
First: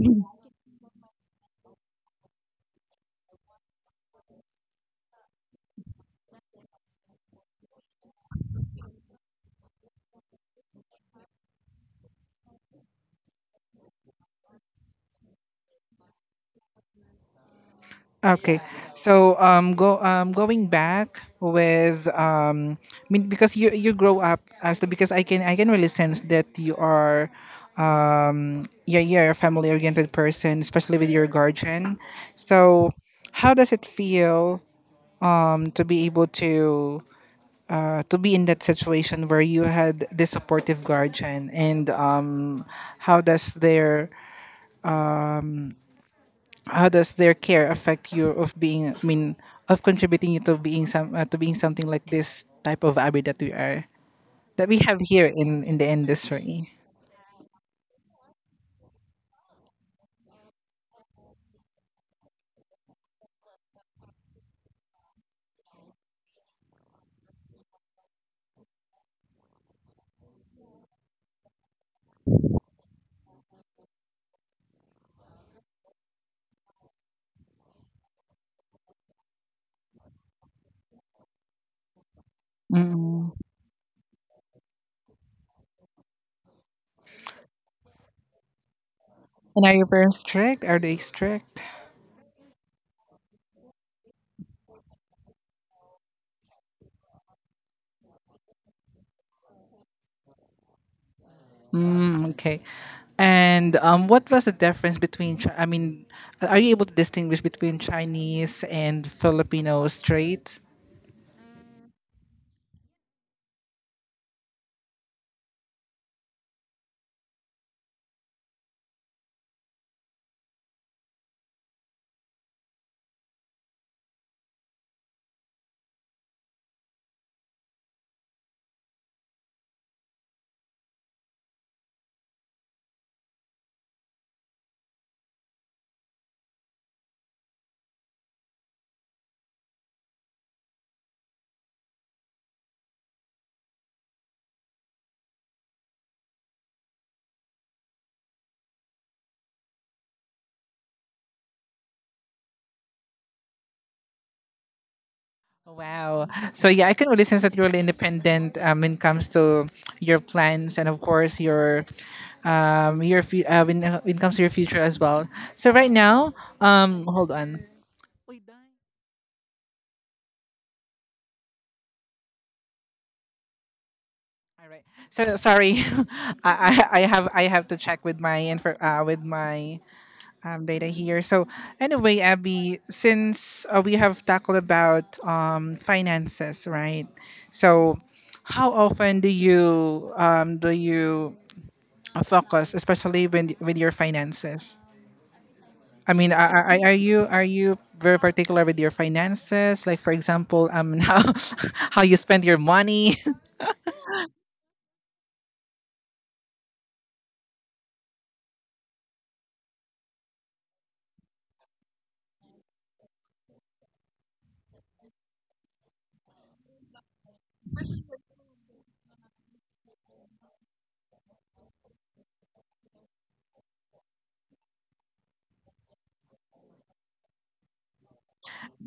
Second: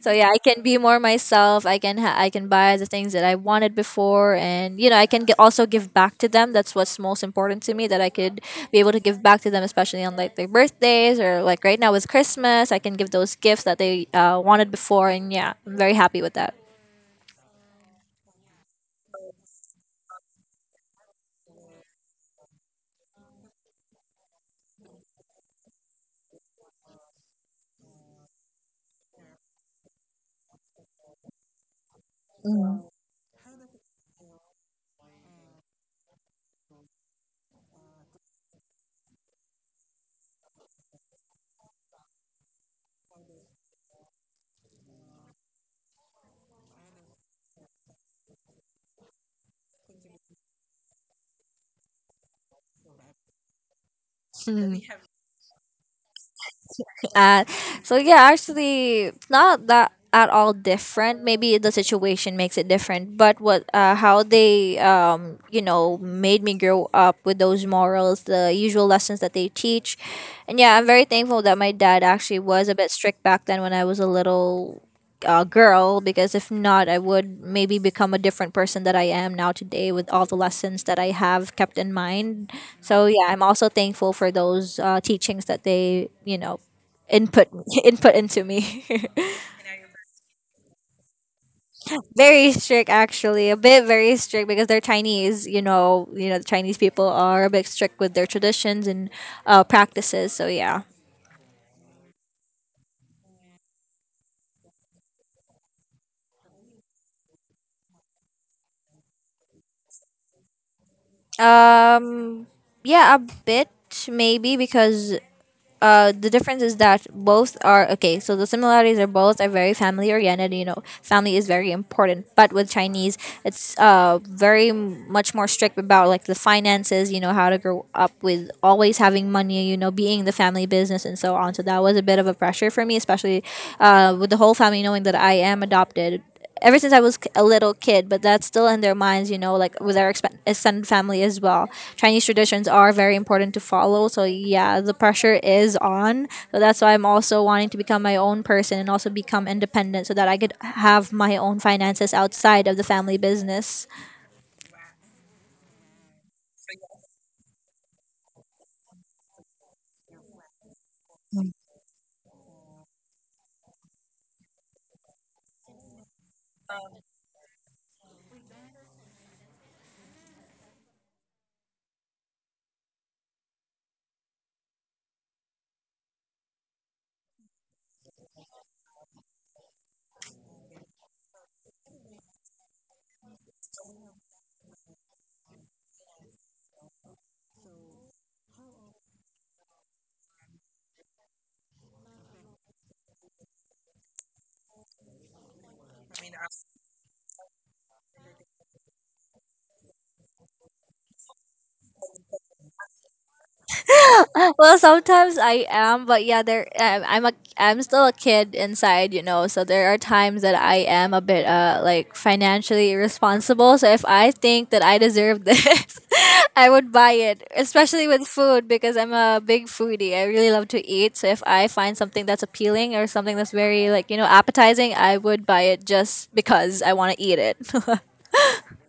B: So yeah, I can be more myself. I can I can buy the things that I wanted before, and I can get, also give back to them. That's what's most important to me, that I could be able to give back to them, especially on like their birthdays or like right now with Christmas. I can give those gifts that they wanted before, and yeah, I'm very happy with that.
A: Okay, so go going back with I mean, because you grow up as the because I can really sense that you're a family oriented person, especially with your guardian.
B: Mm.
A: So, how does it feel to be able to be in that situation where you had this supportive guardian, and how does their how does their care affect you of being I mean of contributing you to being some to being something like this type of abbey that we are that
B: Mm.
A: we have here in the industry
B: At. So yeah, actually, it's not that at all different. Maybe the situation makes it different, but what how they made me grow up with those morals, the usual lessons that they teach, and yeah, I'm very thankful that my dad actually was a bit strict back then when I was a little. Girl, because if not, I would maybe become a different person that I am now today with all the lessons that I have kept in mind. So yeah,
A: mm.
B: I'm also thankful for those teachings that they, input input into me.
A: And are your parents strict are they strict?
B: Very strict actually. A bit very strict because they're Chinese, you know, the Chinese people are a bit strict with their traditions and practices. So yeah.
A: Mm, okay. And what was the difference between I mean are you able to distinguish between Chinese and Filipino traits?
B: Um yeah, a bit maybe because the difference is that both are okay. So the similarities are both are very family oriented. You know, family is very important. But with Chinese, it's very much more strict about like the finances. You know, how to grow up with always having money. You know, being the family business and so on. So that was a bit of a pressure for me, especially with the whole family knowing that I am adopted ever since I was a little kid, but that's still in their minds, you know, like with our extended family as well. Chinese traditions are very important to follow. So, yeah, the pressure is on. So, that's why I'm also wanting to become my own person and also become independent so that I could have my own finances outside of the family business.
A: Oh, wow. So yeah, I can really sense that you're really independent when it comes to your plans and of course your when it comes to your future as well. So right now, hold on. All right. So sorry, I, I I have to check with my info with my data here. So anyway, Abby, since we have tackled about finances, right? So how often do you focus, especially when with your finances. I mean, are you very particular with your finances? Like, for example, how you spend your money,
B: Well, sometimes I am, but I'm a I'm still a kid inside, you know. So there are times that I am a bit like financially irresponsible. So if I think that I deserve this, I would buy it, especially with food because I'm a big foodie. I really love to eat. So if I find something that's appealing or something that's very like, you know, appetizing, I would buy it just because I want to eat it.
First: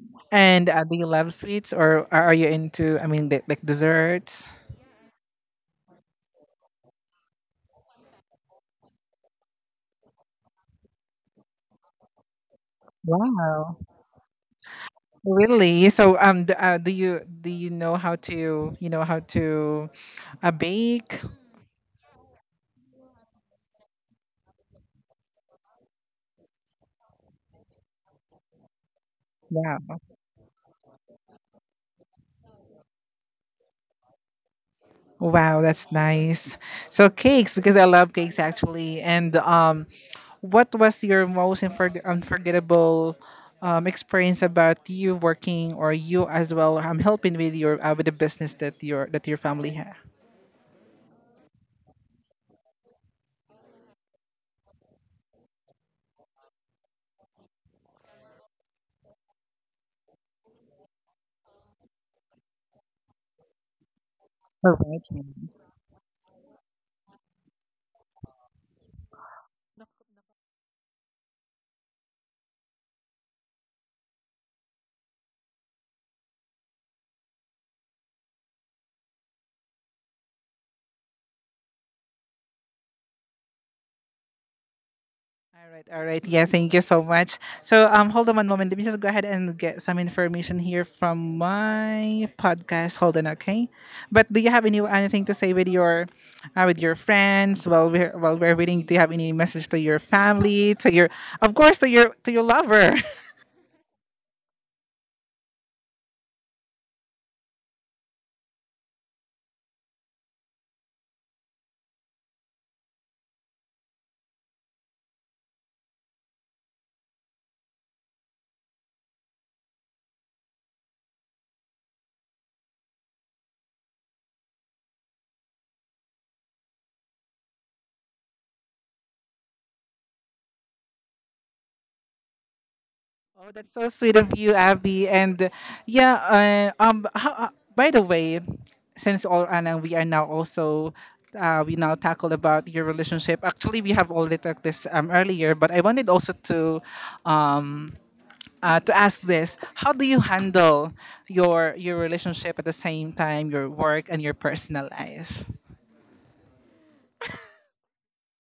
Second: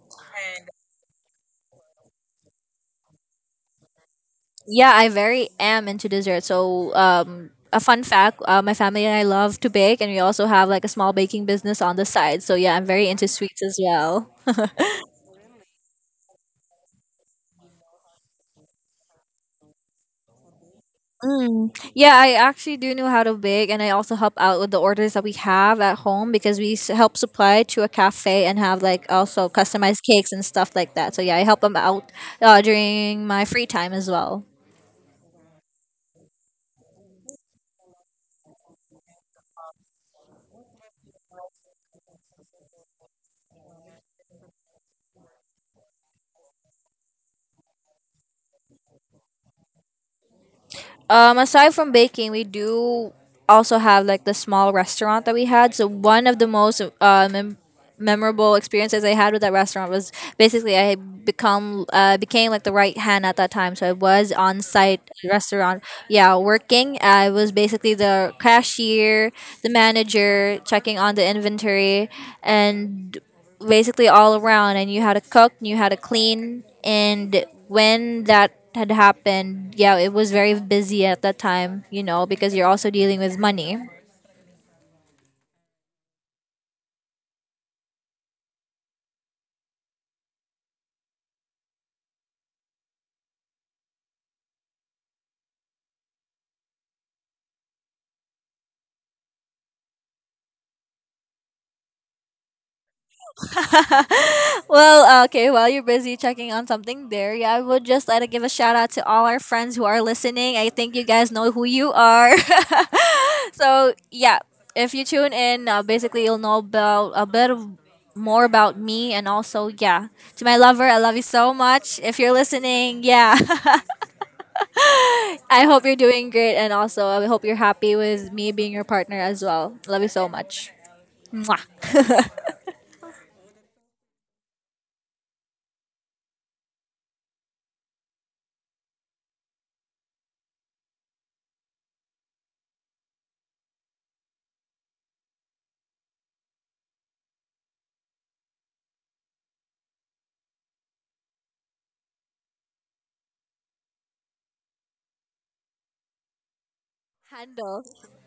A: and do you love sweets or are you into? I mean, the, like desserts.
B: Yeah, I very am into dessert. So, a fun fact: my family and I love to bake, and we also have like a small baking business on the side. So yeah, I'm very into sweets
A: Wow,
B: as well.
A: really? So, do you know how to bake?
B: Mm. Yeah, I actually do know how to bake, and I also help out with the orders that we have at home because help supply to a cafe and have like also
A: Yeah.
B: customized cakes and stuff like that. So yeah, I help them out during my free time as well.
A: Wow, that's nice. So cakes, because I love cakes actually. And what was your most unforgettable experience about you working or you as well? I'm helping with your with the business that your family
B: Aside from baking, we do also have like the small restaurant that we had. So one of the most memorable experiences I had with that restaurant was basically I become became like the right hand at that time. So I was on site
A: alright.
B: restaurant, yeah, working. I was basically the cashier, the manager, checking on the inventory, and basically all around. I knew how to cook, knew how to clean, and when that had happened, yeah, it was very busy at that time, you know, because you're also dealing with money.
A: All right, all right. Yeah, thank you so much. So, hold on one moment. Let me just go ahead and get some information here from my podcast. Hold on, okay. But do you have any anything to say with your friends while we're waiting? Do you have any message to your family, to your, of course, to your lover?
B: Well, okay, while you're busy checking on something there, yeah, I would just like to give a shout out to all our friends who are listening. I think you guys know who you are. So, yeah, if you tune in, basically you'll know about a bit of more about me and also, yeah, to my lover, I love you so much. If you're listening, yeah, I hope you're doing great and also I hope you're happy with me being your partner as well. Love you so much. Mwah.
A: Oh, that's so sweet of you, Abby. And yeah, how, by the way, since all Anna, we are now also we now tackled about your relationship. Actually, we have already talked this earlier, but I wanted also um, to ask this: How do you handle your relationship at the same time, your work and your personal life?
B: Handle.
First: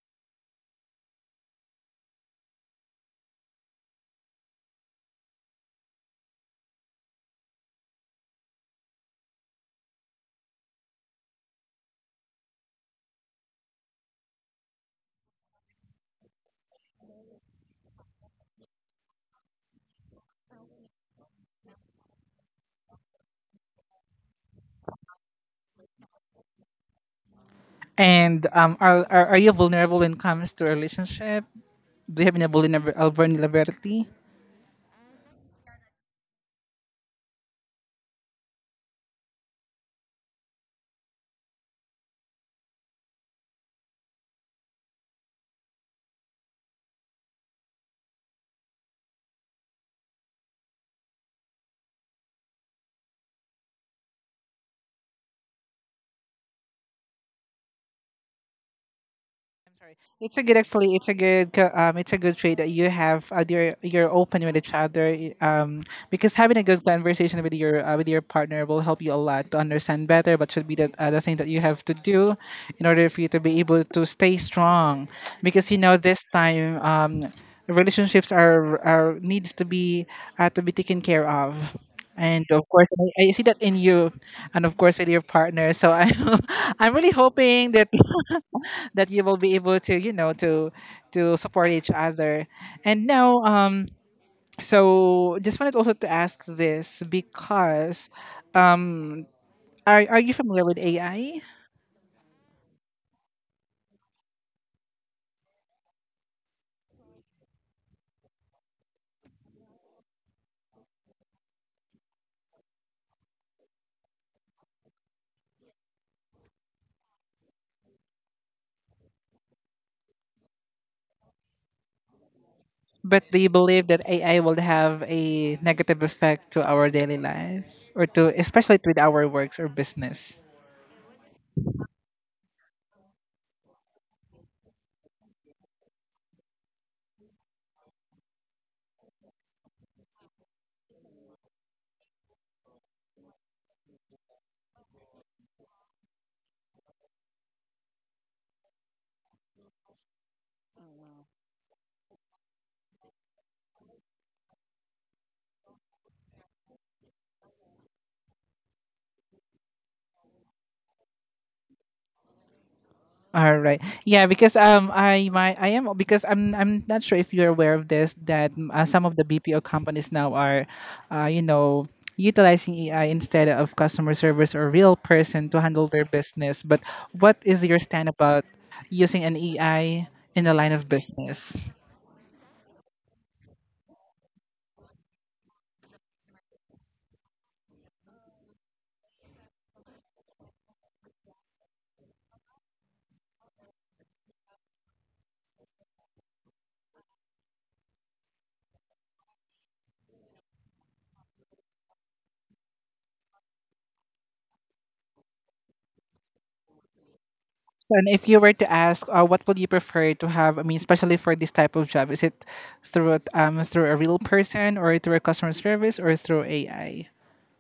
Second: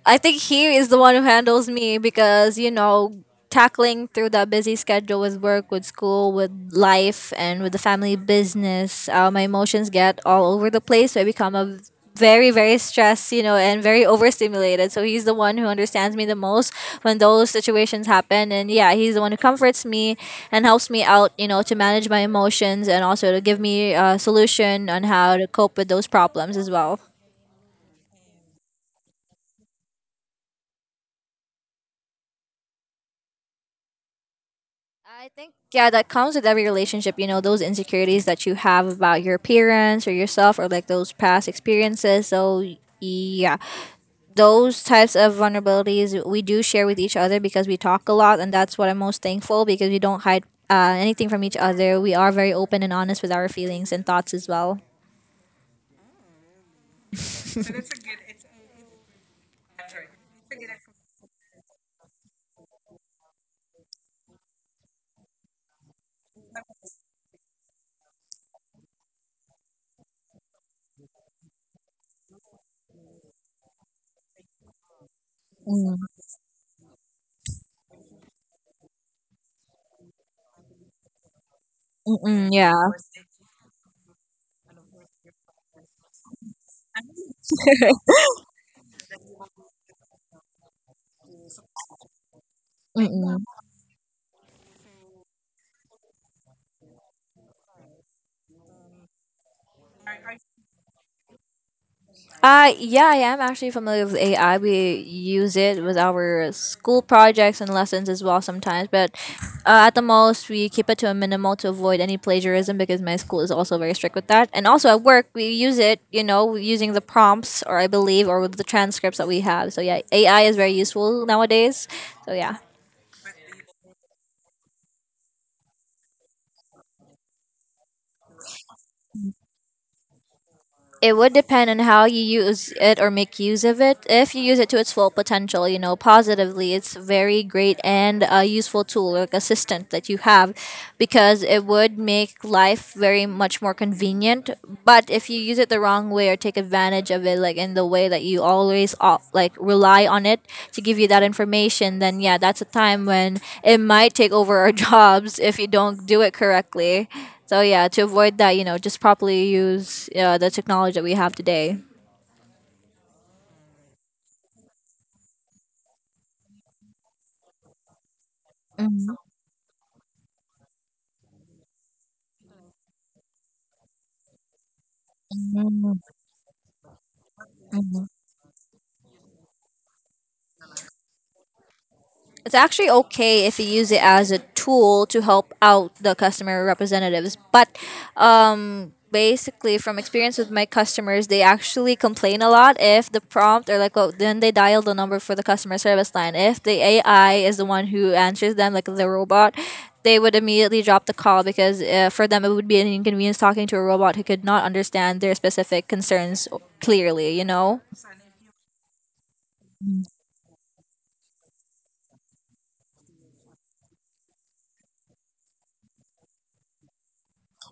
B: I think he is the one who handles me because, you know, tackling through that busy schedule with work, with school, with life, and with the family business, my emotions get all over the place. So I become a very, very stressed, you know, and very overstimulated. So he's the one who understands me the most when those situations happen. And yeah, he's the one who comforts me and helps me out, you know, to manage my emotions and also to give me a solution on how to cope with those problems as well.
A: And are you vulnerable when it comes to a relationship? Do you have any vulnerability?
B: I think yeah, that comes with every relationship, you know, those insecurities that you have about your appearance or yourself or like those past experiences. So yeah, those types of vulnerabilities we do share with each other because we talk a lot, and that's what I'm most thankful because we don't hide anything from each other. We are very open and honest with our feelings and thoughts as well.
A: I'm sorry. It's a good actually. It's a good It's a good trait that you have. You're open with each other. Because having a good conversation with your partner will help you a lot to understand better what should be the thing that you have to do in order for you to be able to stay strong because you
B: Mm,
A: know this time relationships are needs to be taken care of
B: mm-mm,
A: and of
B: yeah.
A: course I see that in you and of course with your partner so I'm I'm really hoping that that you will be able to you know to support each other and
B: Mm-mm.
A: now so just wanted also to ask this because um, are you familiar with AI?
B: Yeah, I am actually familiar with AI. We use it with our school projects and lessons as well sometimes, but at the most, we keep it to a minimal to avoid any plagiarism because my school is also very strict with that. And also at work, we use it, you know, using the prompts or I believe, or with the transcripts that we have. So, yeah, AI is very useful nowadays. So, yeah.
A: But do you believe that AI will have a negative effect to our daily life or to especially with our works or business?
B: It would depend on how you use it or make use of it. If you use it to its full potential, you know, positively, it's a very great and a useful tool, like assistant that you have, because it would make life very much more convenient. But if you use it the wrong way or take advantage of it, like in the way that you always off, like rely on it to give you that information, then yeah, that's a time when it might take over our jobs if you don't do it correctly. So yeah, to avoid that, you know, just properly use the technology that we have today.
A: All right. Yeah, because I my I am because I'm not sure if you're aware of this that mm, some of the BPO companies now are, you know, utilizing AI instead of customer service or real person to handle their business. But what is your
B: Mhm.
A: stand about using an AI in the line of business?
B: It's actually okay if you use it as a tool to help out the customer representatives, but basically from experience with my customers, they actually complain a lot if the prompt or like, well, then they dial the number for the customer service line, if the ai is the one who answers them, like the robot, they would immediately drop the call because for them it would be an inconvenience talking to a robot who could not understand their specific concerns clearly, you know.
A: So, and if you were to ask, what would you prefer to have? I mean, especially for this type of job, is it through through a real person or through a customer service or through AI?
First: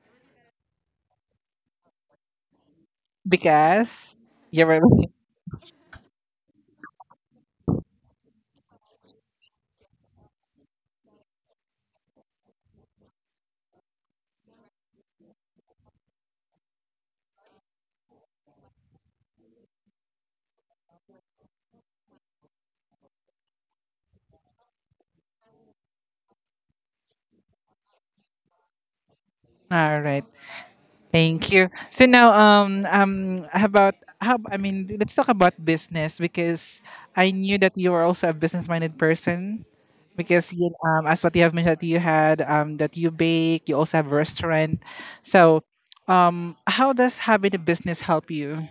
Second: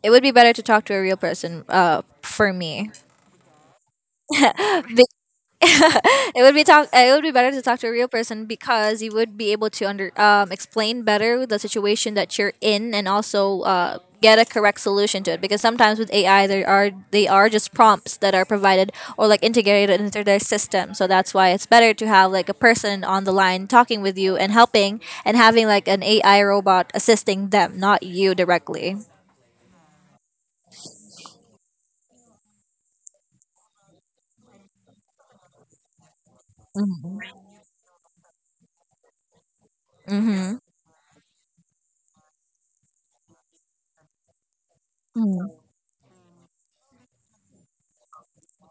B: It would be better to talk to a real person, for me.
A: Because you're
B: It would be better to talk to a real person because you would be able to under explain better the situation that you're in and also get a correct solution to it. Because sometimes with AI, there are they are just prompts that are provided or like integrated into their system. So that's why it's better to have like a person on the line talking with you and helping, and having like an AI robot assisting them, not you directly.
A: all right. Thank you. So now, how about how? I mean, let's talk about business because I
B: Mm-hmm.
A: knew that you are also a business-minded person. Because
B: Mm-hmm.
A: you, as what you have mentioned, that you had that you bake. You also have a restaurant. So, how does having a business help you?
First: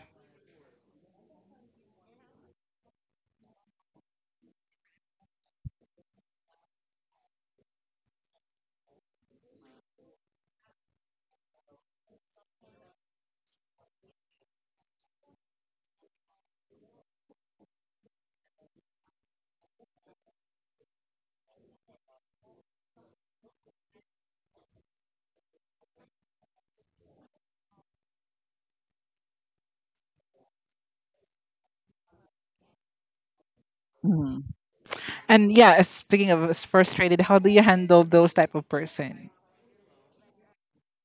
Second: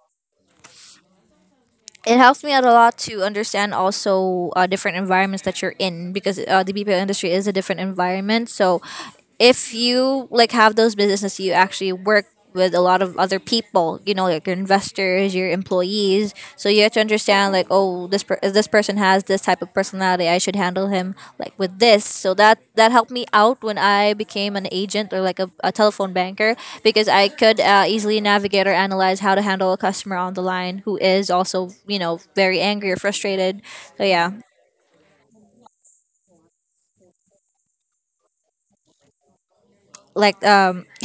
B: It helps me out a lot to understand also different environments that you're in because the BPO industry is a different environment. So if you like have those businesses, you actually work with a lot of other people, you know, like your investors, your employees, so you have to understand like, oh, this person has this type of personality, I should handle him like with this. So that helped me out when I became an agent or like a telephone banker because I could easily navigate or analyze how to handle a customer on the line who is also, you know, very angry or frustrated. So yeah.
A: Mhm. And yeah, speaking of as frustrated, how do you handle those type of person?
B: Like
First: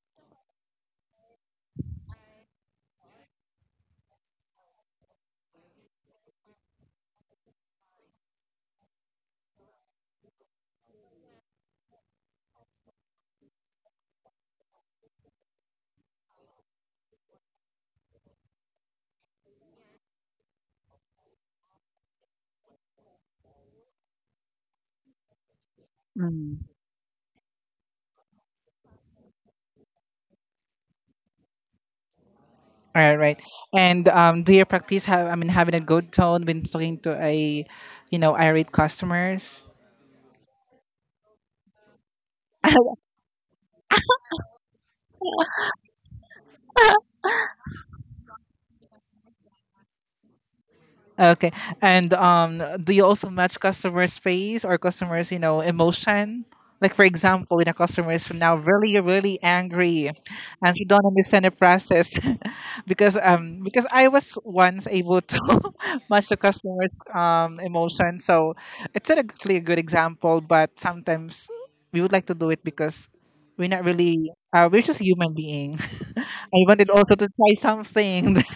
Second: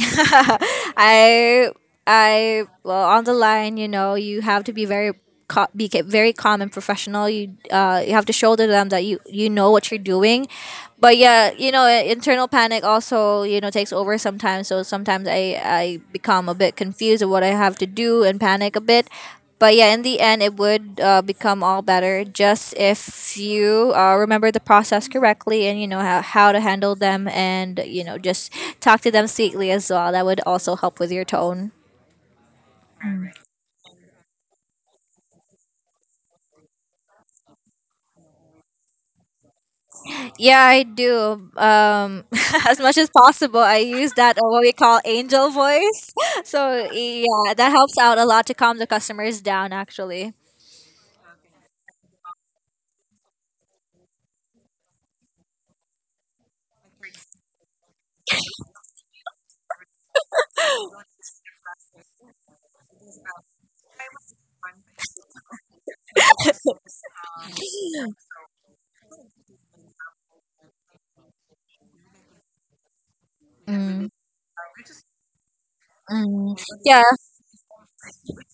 B: I I Well, on the line, you know, you have to be very very calm and professional. You you have to show to them that you know what you're doing. But yeah, you know, internal panic also, you know, takes over sometimes. So sometimes I become a bit confused of what I have to do and panic a bit. But yeah, in the end, it would become all better just if you remember the process correctly and you know how to handle them, and you know, just talk to them sweetly as well. That would also help with your tone.
A: All right, right. And do you practice have I mean having a good tone when talking to a, you know, irate customers?
B: Yeah, I do. As much as possible, I use that or what we call angel voice. So yeah, that helps out a lot to calm the customers down. Actually,
A: Okay. And do you also match customer space or customers, you know, emotion? Like for example, when a customer is now really, really angry, and she don't understand the process, because I was once able to match the customer's emotion, so it's not actually a good example. But sometimes we would like to do it because we're not
B: mm,
A: really we're just human being.
B: mm.
A: I wanted
B: Yeah,
A: also to try something.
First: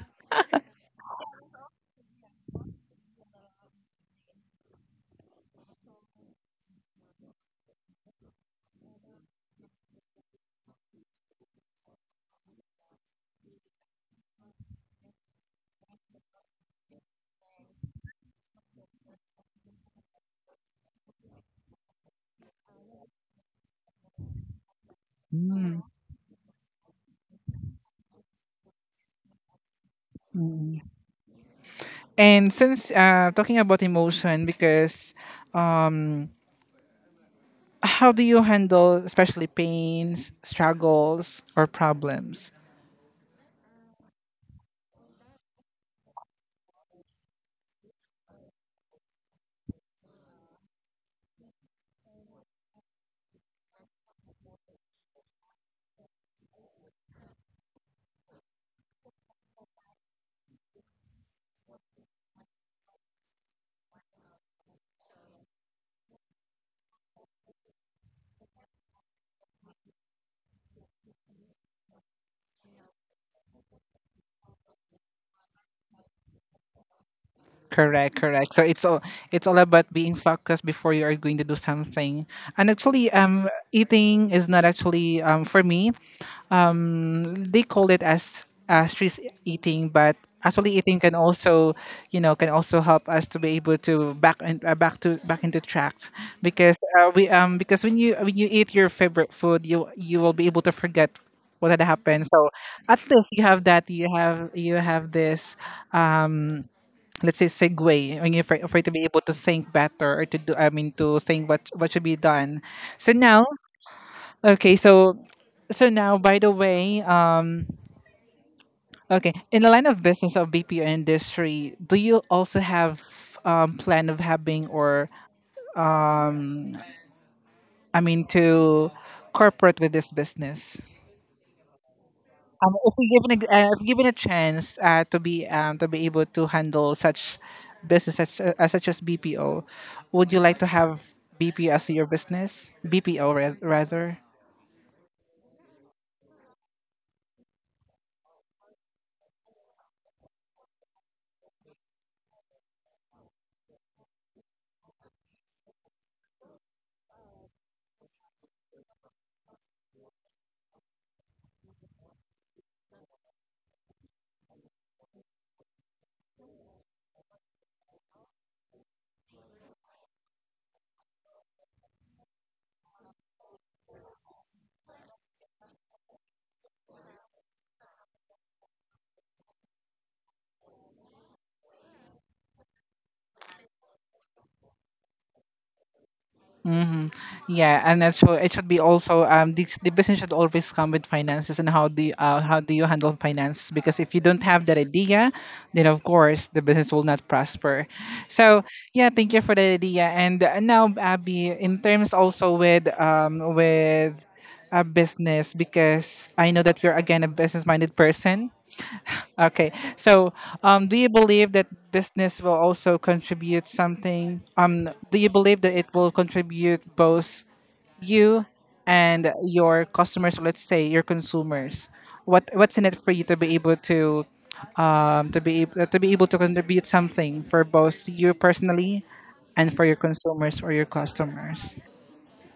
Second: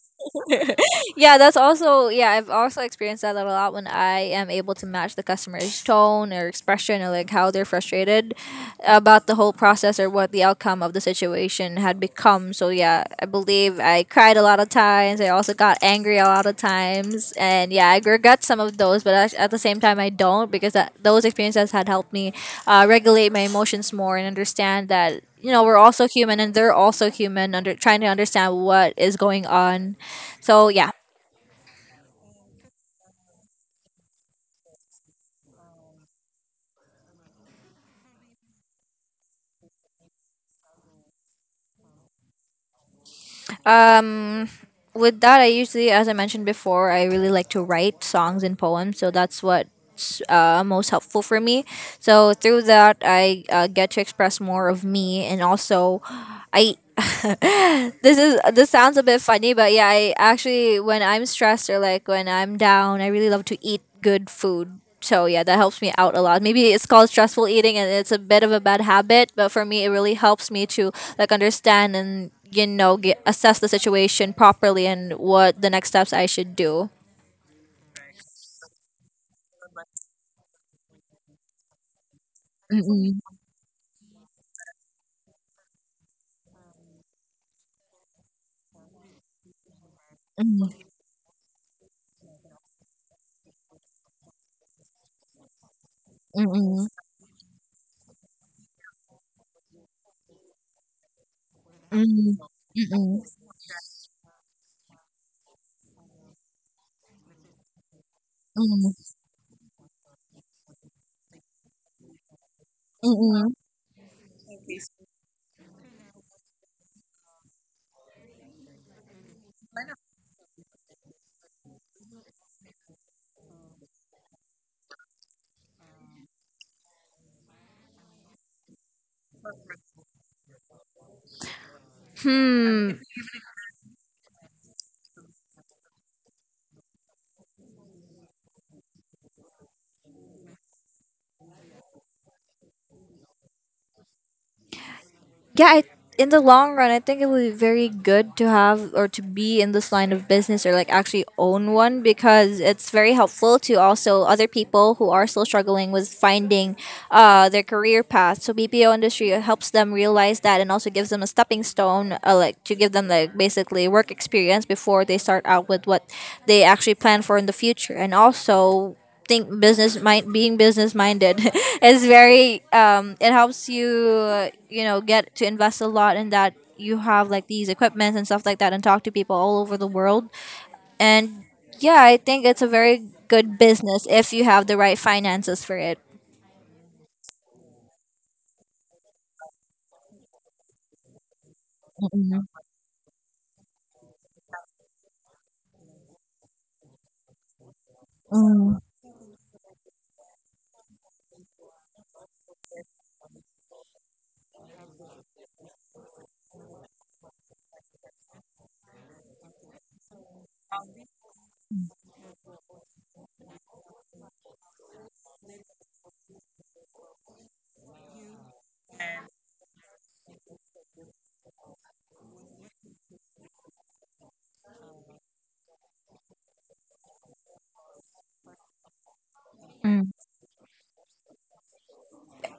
B: yeah, that's also yeah. I've also experienced that a lot when I am able to match the customer's tone or expression or like how they're frustrated about the whole process or what the outcome of the situation had become. So yeah, I believe I cried a lot of times. I also got angry a lot of times, and yeah, I regret some of those, but at the same time, I don't because that those experiences had helped me regulate my emotions more and understand that. You know, we're
A: Mm,
B: also human and they're also human under trying to understand what is going on. So
A: mm.
B: yeah.
A: And since talking about emotion, because how do you handle especially pains, struggles, or problems?
B: Um, with that, I usually, as I mentioned before, I really like to write songs and poems. So that's what's most helpful for me. So through that, I get to express more of me, and also, I. This sounds a bit funny, but yeah, I actually when I'm stressed or like when I'm down, I really love to eat good food. So yeah, that helps me out a lot. Maybe it's called stressful eating and it's a bit of a bad habit, but for me it really helps me to like understand and assess the situation properly and what the next steps I should do.
A: Correct, correct. So it's all about being focused before you are going to do something. And actually,
B: Mm-mm,
A: eating is not actually for me. Um, they call it as stress eating, but actually
B: mm-mm,
A: eating can also, you know, can also help us to be able to back and back to back into tracks because
B: mm-mm,
A: we because when you eat your favorite food, you will be able to forget what had happened.
B: mm-mm,
A: So at
B: mm-mm,
A: least you have that. You have this. Let's say segue when you're for you to be able to think better or to do. I mean to think what should be done. So now,
B: mm-mm.
A: okay, so so now by the way okay. In the line of business of BPO industry, do you also have plan of having or I mean to corporate with this business? If
B: Hmm.
A: we given a, if given a chance to be able to handle such business as, such as BPO, would you like to have BPO as your business? BPO rather.
B: yeah I, in the long run, I think it would be very good to have or to be in this line of business or like actually own one, because it's very helpful to also other people who are still struggling with finding their career path. So BPO industry helps them realize that and also gives them a stepping stone, like to give them like basically work experience before they start out with what they actually plan for in the future. And also, think business mind being business minded is very it helps you, you know, get to invest a lot in that. You have like these equipments and stuff like that and talk to people all over the world. And yeah, I think it's a very good business if you have the right finances for it.
A: Mm-hmm. Yeah, and that's so it should be also the business should always come with finances and how do you handle finances because if you don't have that idea, then of course the business will not prosper. So
B: Mm-hmm.
A: yeah, thank you for that idea. And now Abby, in terms also with a business because I know that you're again a business minded person. Okay. So, do you believe that business will also contribute something? Do you believe that it will contribute both you and your customers, let's say your consumers? What what's in it for you to be able to be able, to be able to contribute something for both you personally and for your consumers or your customers?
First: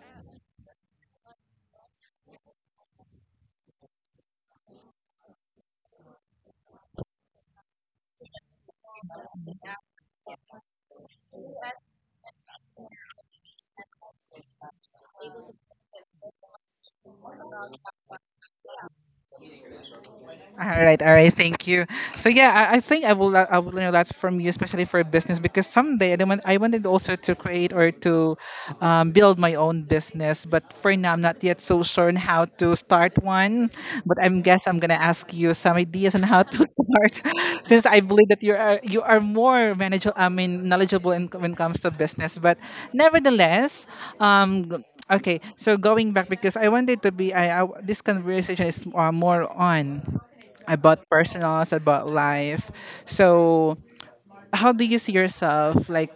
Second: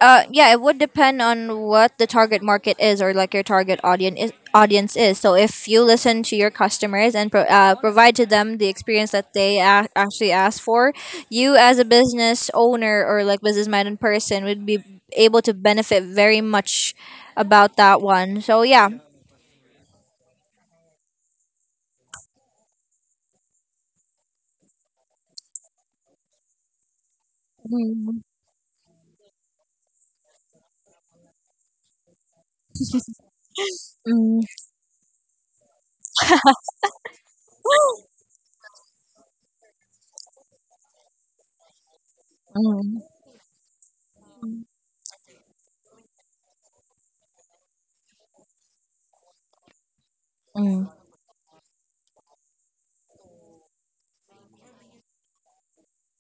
B: Yeah, it would depend on what the target market is or like your target audience is, So if you listen to your customers and provide to them the experience that they actually ask for, you as a business owner or like business minded person would be able to benefit very much about that one. So yeah.
A: All right, all right. Thank you. So yeah, I think I will I will learn a lot from you, especially for business, because someday I wanted also to create or
B: Mm,
A: to build my own business. But for now, I'm not yet so sure on how to start one. But
B: mm,
A: I'm gonna ask you some ideas on how to start, since I believe that you are more manageable. I mean, knowledgeable in, when it comes to business. But
B: mm,
A: nevertheless, um, g- okay. So going back because I wanted to be I this conversation is more on. I
B: mm.
A: bought personals, I bought life. So, how do you see yourself like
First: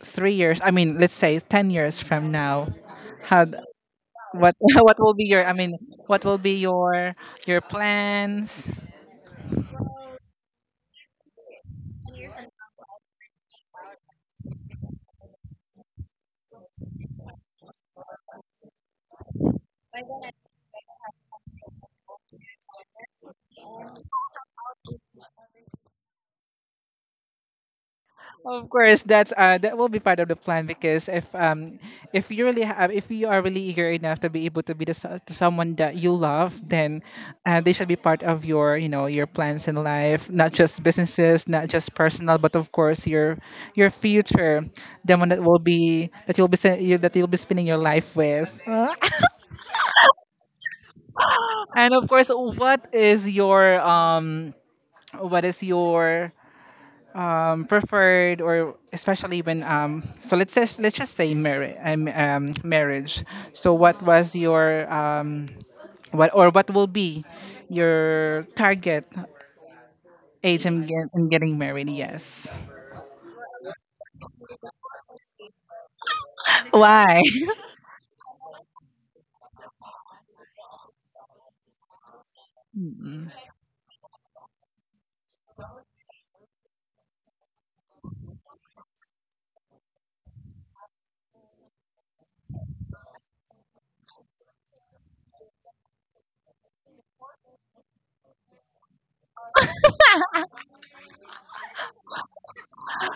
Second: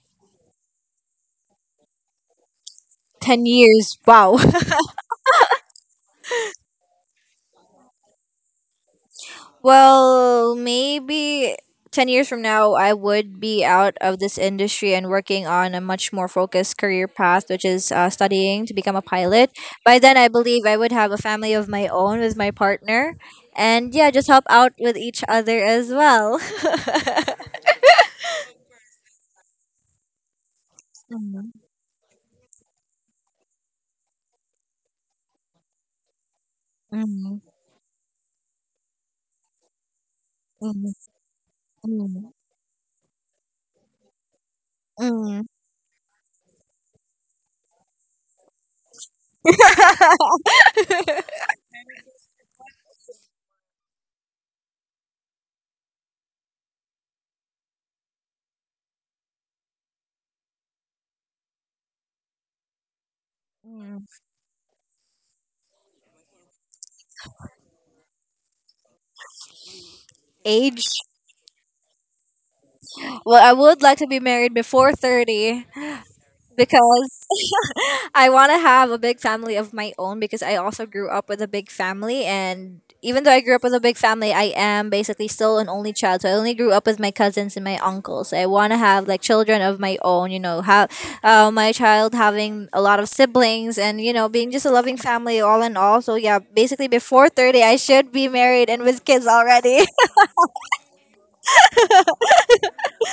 A: three years? I mean, let's say 10 years from now. How
B: 10 years. Wow.
A: what what will be your? I mean, what will be your plans?
B: Well, maybe 10 years from now, I would be out of this industry and working on a much more focused career path, which is studying to become a pilot. By then, I believe I would have a family of my own with my partner. And yeah, just help out with each other as well.
A: Of course, that's that will be part of the plan because
B: Mm,
A: if you really have if you are really eager enough to be able to be to someone that you love, then
B: mm,
A: they should be part of your you know your plans in life, not just
B: mm,
A: businesses, not just
B: mm,
A: personal, but of course your future, the one that
B: mm.
A: will be that you'll be that you'll be spending your life with, and of course, what is your preferred or especially when so let's just say marriage marriage so what was your what or what will be your target age in,
B: Age?
A: in getting married yes.
B: Well, I would like to be married before 30, because
A: Why?
B: I want to have a big family of my own, because I also grew up with a big family. And even though I grew up with a big family, I am basically still an only child. So I only grew up with my cousins and my uncles. I want to have like children of my own, you know, have my child having a lot of siblings and, you know, being just a loving family all in all. So yeah, basically before 30, I should be married and with kids already.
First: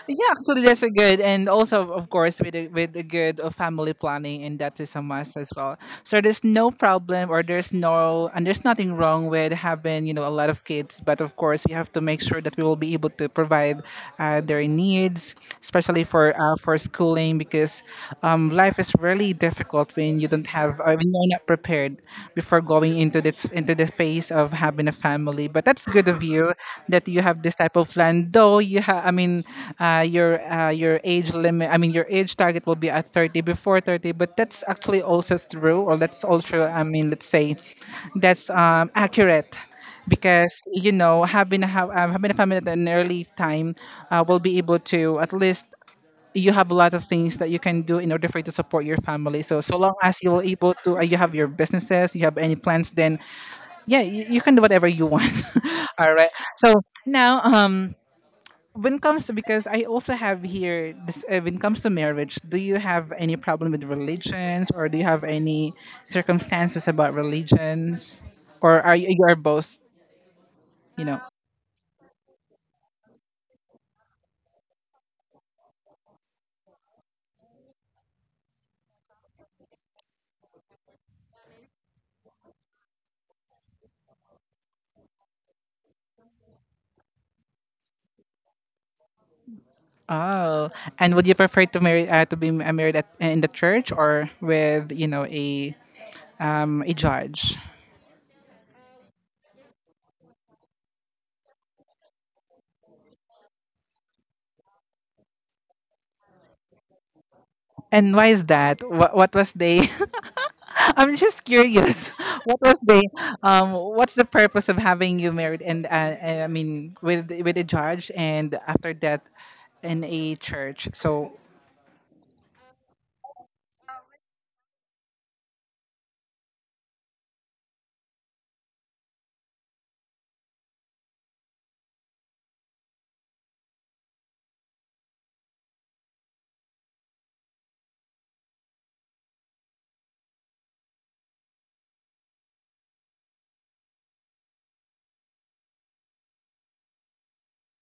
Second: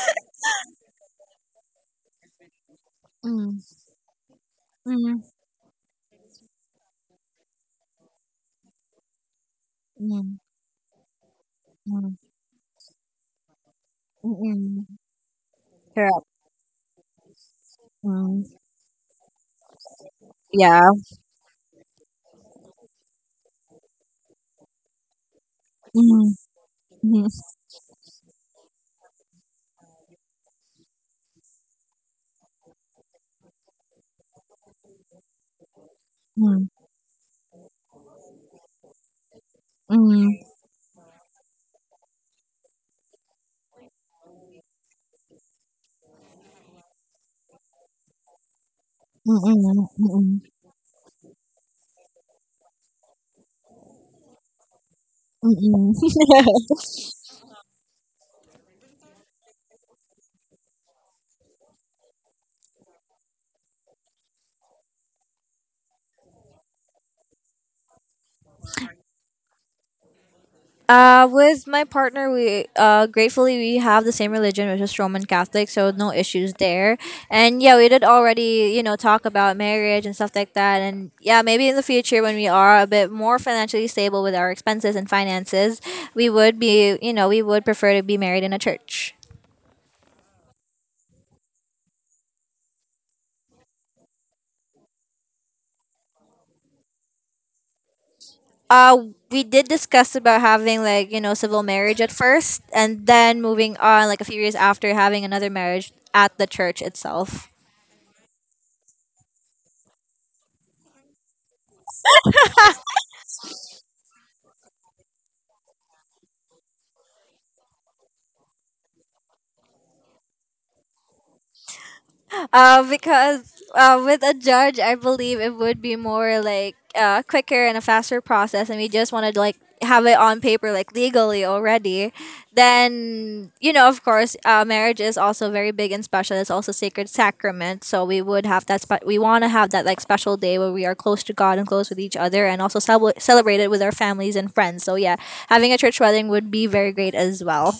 A: Yeah, actually, that's a good, and also, of course, with a good of
B: Mm,
A: family planning, and that is a
B: mm,
A: must as well. So there's no problem, or there's no, and there's nothing wrong with having you know a
B: mm,
A: lot of kids, but of course, we have to
B: mm,
A: make sure that we will be able to provide
B: mm,
A: their
B: mm.
A: needs, especially
B: Correct.
A: for schooling, because
B: Mm.
A: life is really difficult when you don't have,
B: Yeah.
A: when you're not prepared before going into this into the phase of having a family. But that's good of
B: Mm,
A: you that you
B: mm,
A: have this type of plan. Though you have, I mean, your age limit. I mean, your age target will be at 30 before 30. But that's actually also true, or that's also
B: mm,
A: I mean, let's say that's accurate
B: mm.
A: because you know having a, having a family at an early time will be able to at least you have a lot of things that you can do in order for you to support your family. So
B: Mm-mm,
A: so long as
B: mm-mm,
A: you're able to, you have your businesses, you have any plans, then yeah, you can do whatever you want.
B: mm-mm.
A: All right. So now, when it comes to because I also have here this when it comes to marriage, do you have any problem with religions or do you have any circumstances about religions or are you, you are both you know?
B: With my partner, we gratefully we have the same religion, which is Roman Catholic, so no issues there. And yeah, we did already, you know, talk about marriage and stuff like that. And yeah, maybe in the future when we are a bit more financially stable with our expenses and finances, we would prefer to be married in a church.
A: Oh, and would you prefer to marry to be married at, in the church or with you know a judge.
B: Uh, we did discuss about having like, you know, civil marriage at first, and then moving on like a few years after having another marriage at the church itself.
A: And why is that? What was they? I'm just curious. What was they? What's the purpose of having you married and I mean with a judge and after that in a church? So
B: Because with a judge, I believe it would be more like quicker and a faster process, and we just wanted to like have it on paper, like legally already. Then you know, of course, marriage is also very big and special. It's also sacred sacrament, so we would have that. We want to have that like special day where we are close to God and close with each other, and also celebrate it with our families and friends. So yeah, having a church wedding would be very great as well.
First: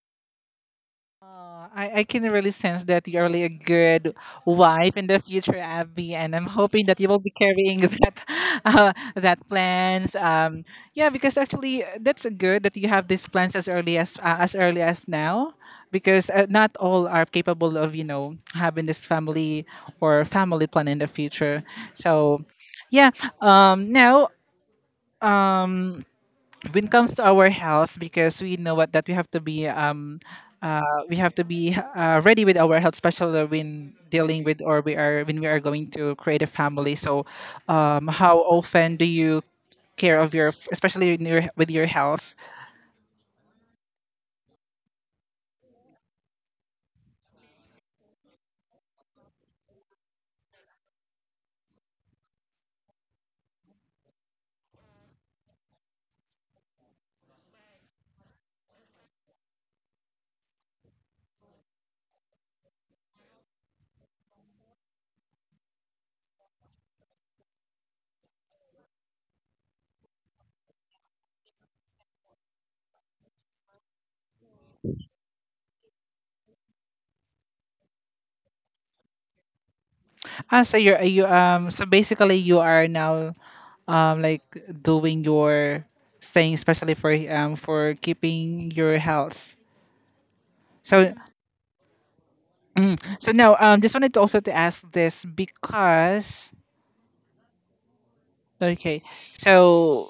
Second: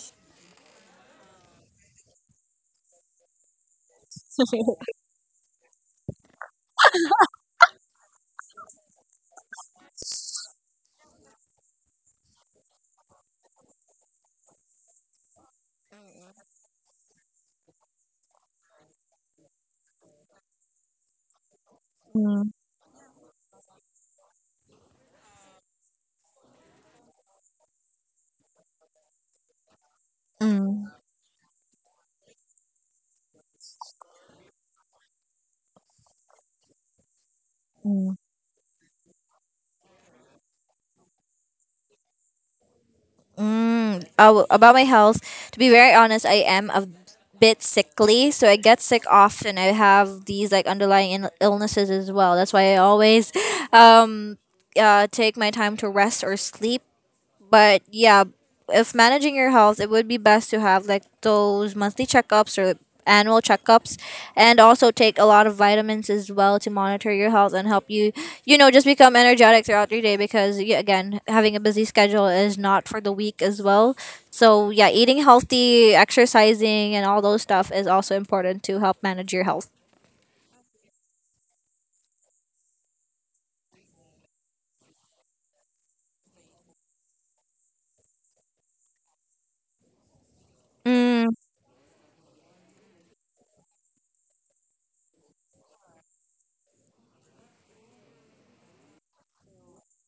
A: I can really sense that you're really a good wife in the future, Abby, and I'm hoping that you will be carrying that that plans. Yeah, because actually that's good that you have these plans as early as now, because not all are capable of you know having this family or family plan in the future. So
B: Mm.
A: yeah, now when it comes to our health because we know what that
B: Mm.
A: we have to be ready with our health especially when dealing with or we are when we are going to create a family so how often do you care of your especially in your, with your health.
B: Mm, oh, about my health, to be very honest, I am a bit sickly, so I get sick often. I have these like underlying illnesses as well. That's why I always um, take my time to rest or sleep. But yeah, if managing your health, it would be best to have like those monthly checkups or annual checkups, and also take a lot of vitamins as well to monitor your health and help you, you know, just become energetic throughout your day. Because yeah, again, having a busy schedule is not for the weak as well. So yeah, eating healthy, exercising and all those stuff is also important to help manage your health.
A: Ah, so you're you so basically you are now like doing your thing especially for keeping your health so
B: Mm,
A: so now just wanted to also to ask this because okay. So,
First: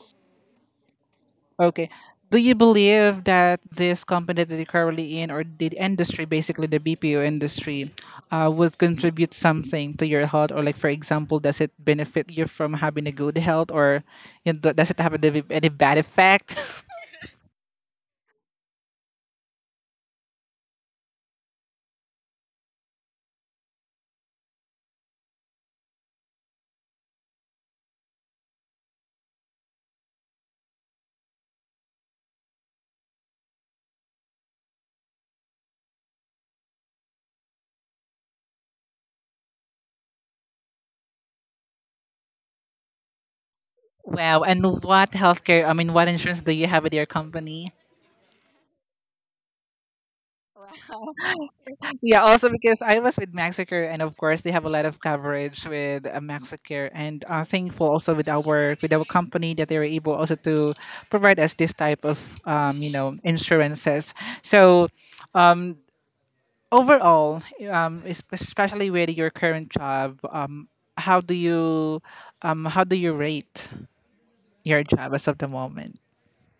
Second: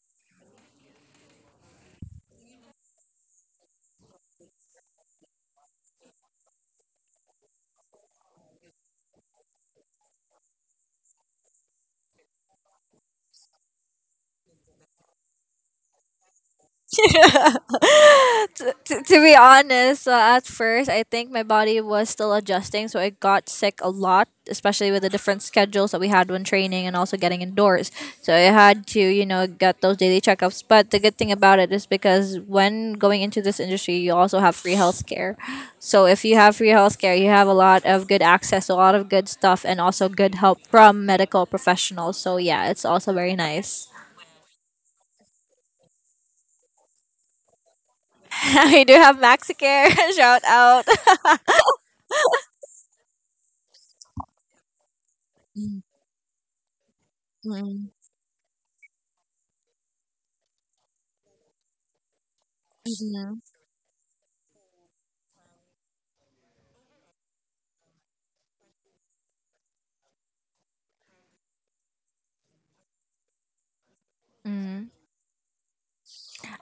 A: okay. Do you believe that this company that you're currently in, or the industry, basically the BPO industry, would contribute something to your health? Or, like, for example, does it benefit you from having a good health, or you know, does it have any bad effect?
B: to be honest, at first, I think my body was still adjusting, so I got sick a lot, especially with the different schedules that we had when training and also getting indoors. So I had to, you know, get those daily checkups. But the good thing about it is because when going into this industry, you also have free healthcare. So if you have free healthcare, you have a lot of good access, a lot of good stuff, and also good help from medical professionals. So yeah, it's also very nice.
A: Wow. And what healthcare, I mean, what insurance do you have at your company?
B: We do have MaxiCare. Shout out.
A: Yeah, also because I was with Maxicare, and of course they have a lot of coverage with Maxicare, and thankful
B: Mm-mm.
A: also with our company that they were able also to provide us this type of you know
B: Mhm.
A: insurances. So overall, especially with your current job, how do you how do you rate your
B: Mm.
A: job as of the moment?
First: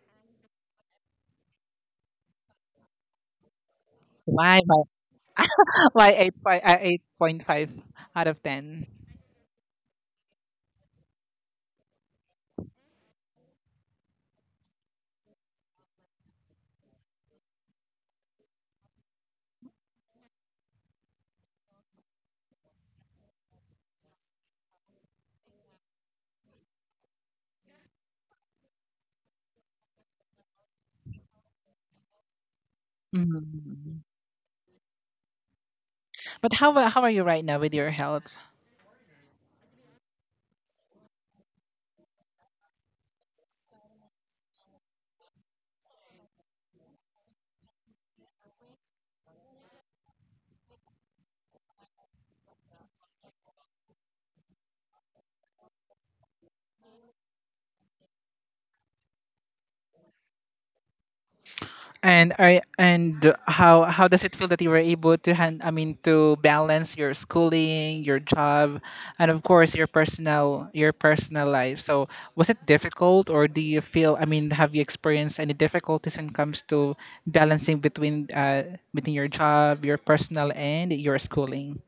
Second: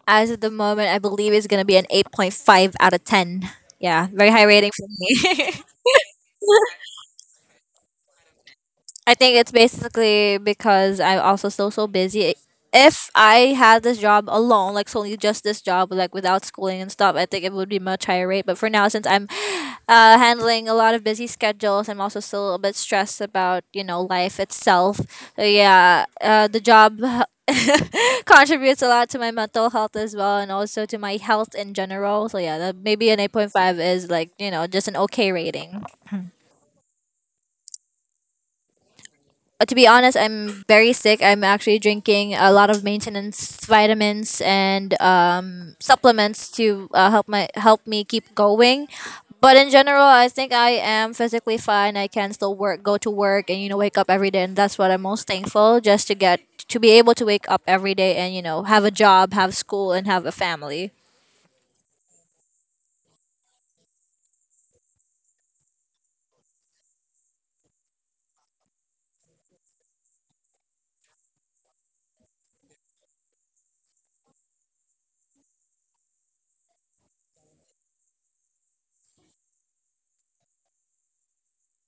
B: As of the moment, I believe it's gonna be an 8.5 out of 10. Yeah, very high
A: Why
B: rating
A: why
B: for me.
A: why 8 5 8.5 out of 10.
B: I think it's basically because I'm also so busy. If I had this job alone, like solely just this job, like without schooling and stuff, I think it would be much higher rate. But for now, since I'm handling a lot of busy schedules, I'm also still a bit stressed about, you know, life itself. So yeah, the job contributes a lot to my mental health as well, and also to my health in general. So yeah, that maybe an 8.5
A: Hmm.
B: is like, you know, just an okay rating.
A: But how are you right now with your health?
B: Uh, to be honest, I'm very sick. I'm actually drinking a lot of maintenance vitamins and supplements to help me keep going. But in general, I think I am physically fine. I can still work, go to work, and you know, wake up every day. And that's what I'm most thankful, just to get to be able to wake up every day and, you know, have a job, have school, and have a family.
A: And are and how does it feel that you were able to hand I mean to balance your schooling, your job, and of course your personal life. So was it difficult or do you feel I mean have you experienced any difficulties when it comes to balancing between between your job, your personal and your schooling?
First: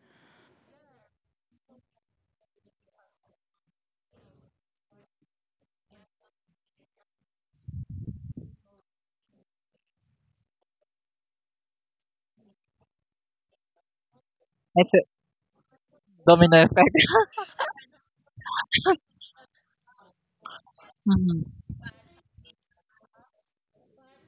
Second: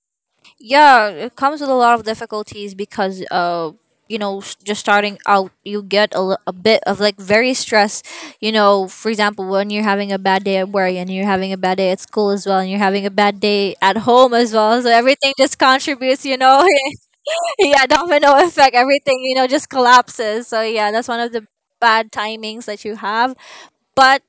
B: Yeah, it comes with a lot of difficulties because you know, just starting out you get a bit of like very stress. You know, for example, when you're having a bad day at work and you're having a bad day at school as well and you're having a bad day at home as well, so
A: It's a
B: everything just contributes, you
A: domino
B: know.
A: effect.
B: Yeah, domino effect, everything, you know, just collapses. So yeah, that's one of the
A: Mhm.
B: bad timings that you have. But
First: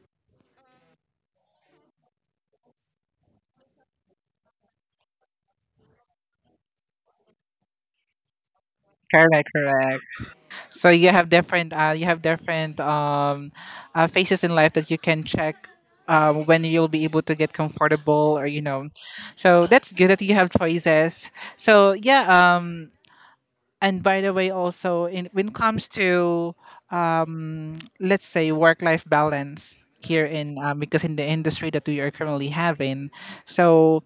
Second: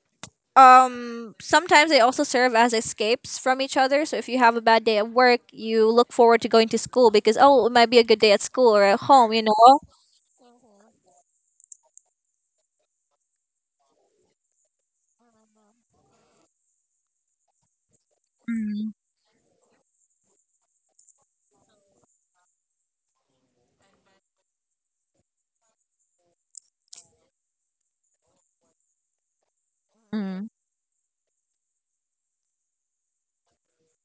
B: sometimes they also serve as escapes from each other. So if you have a bad day at work, you look forward to going to school because, oh, it might be a good day at school or at home, you
A: Correct,
B: know.
A: correct. So you have different phases in life that you can check when you'll be able to get comfortable or you know. So that's good that you have choices. So yeah. And by the way, also in when it comes to let's say work life balance here
B: Mm.
A: in because in the industry that we are currently having, so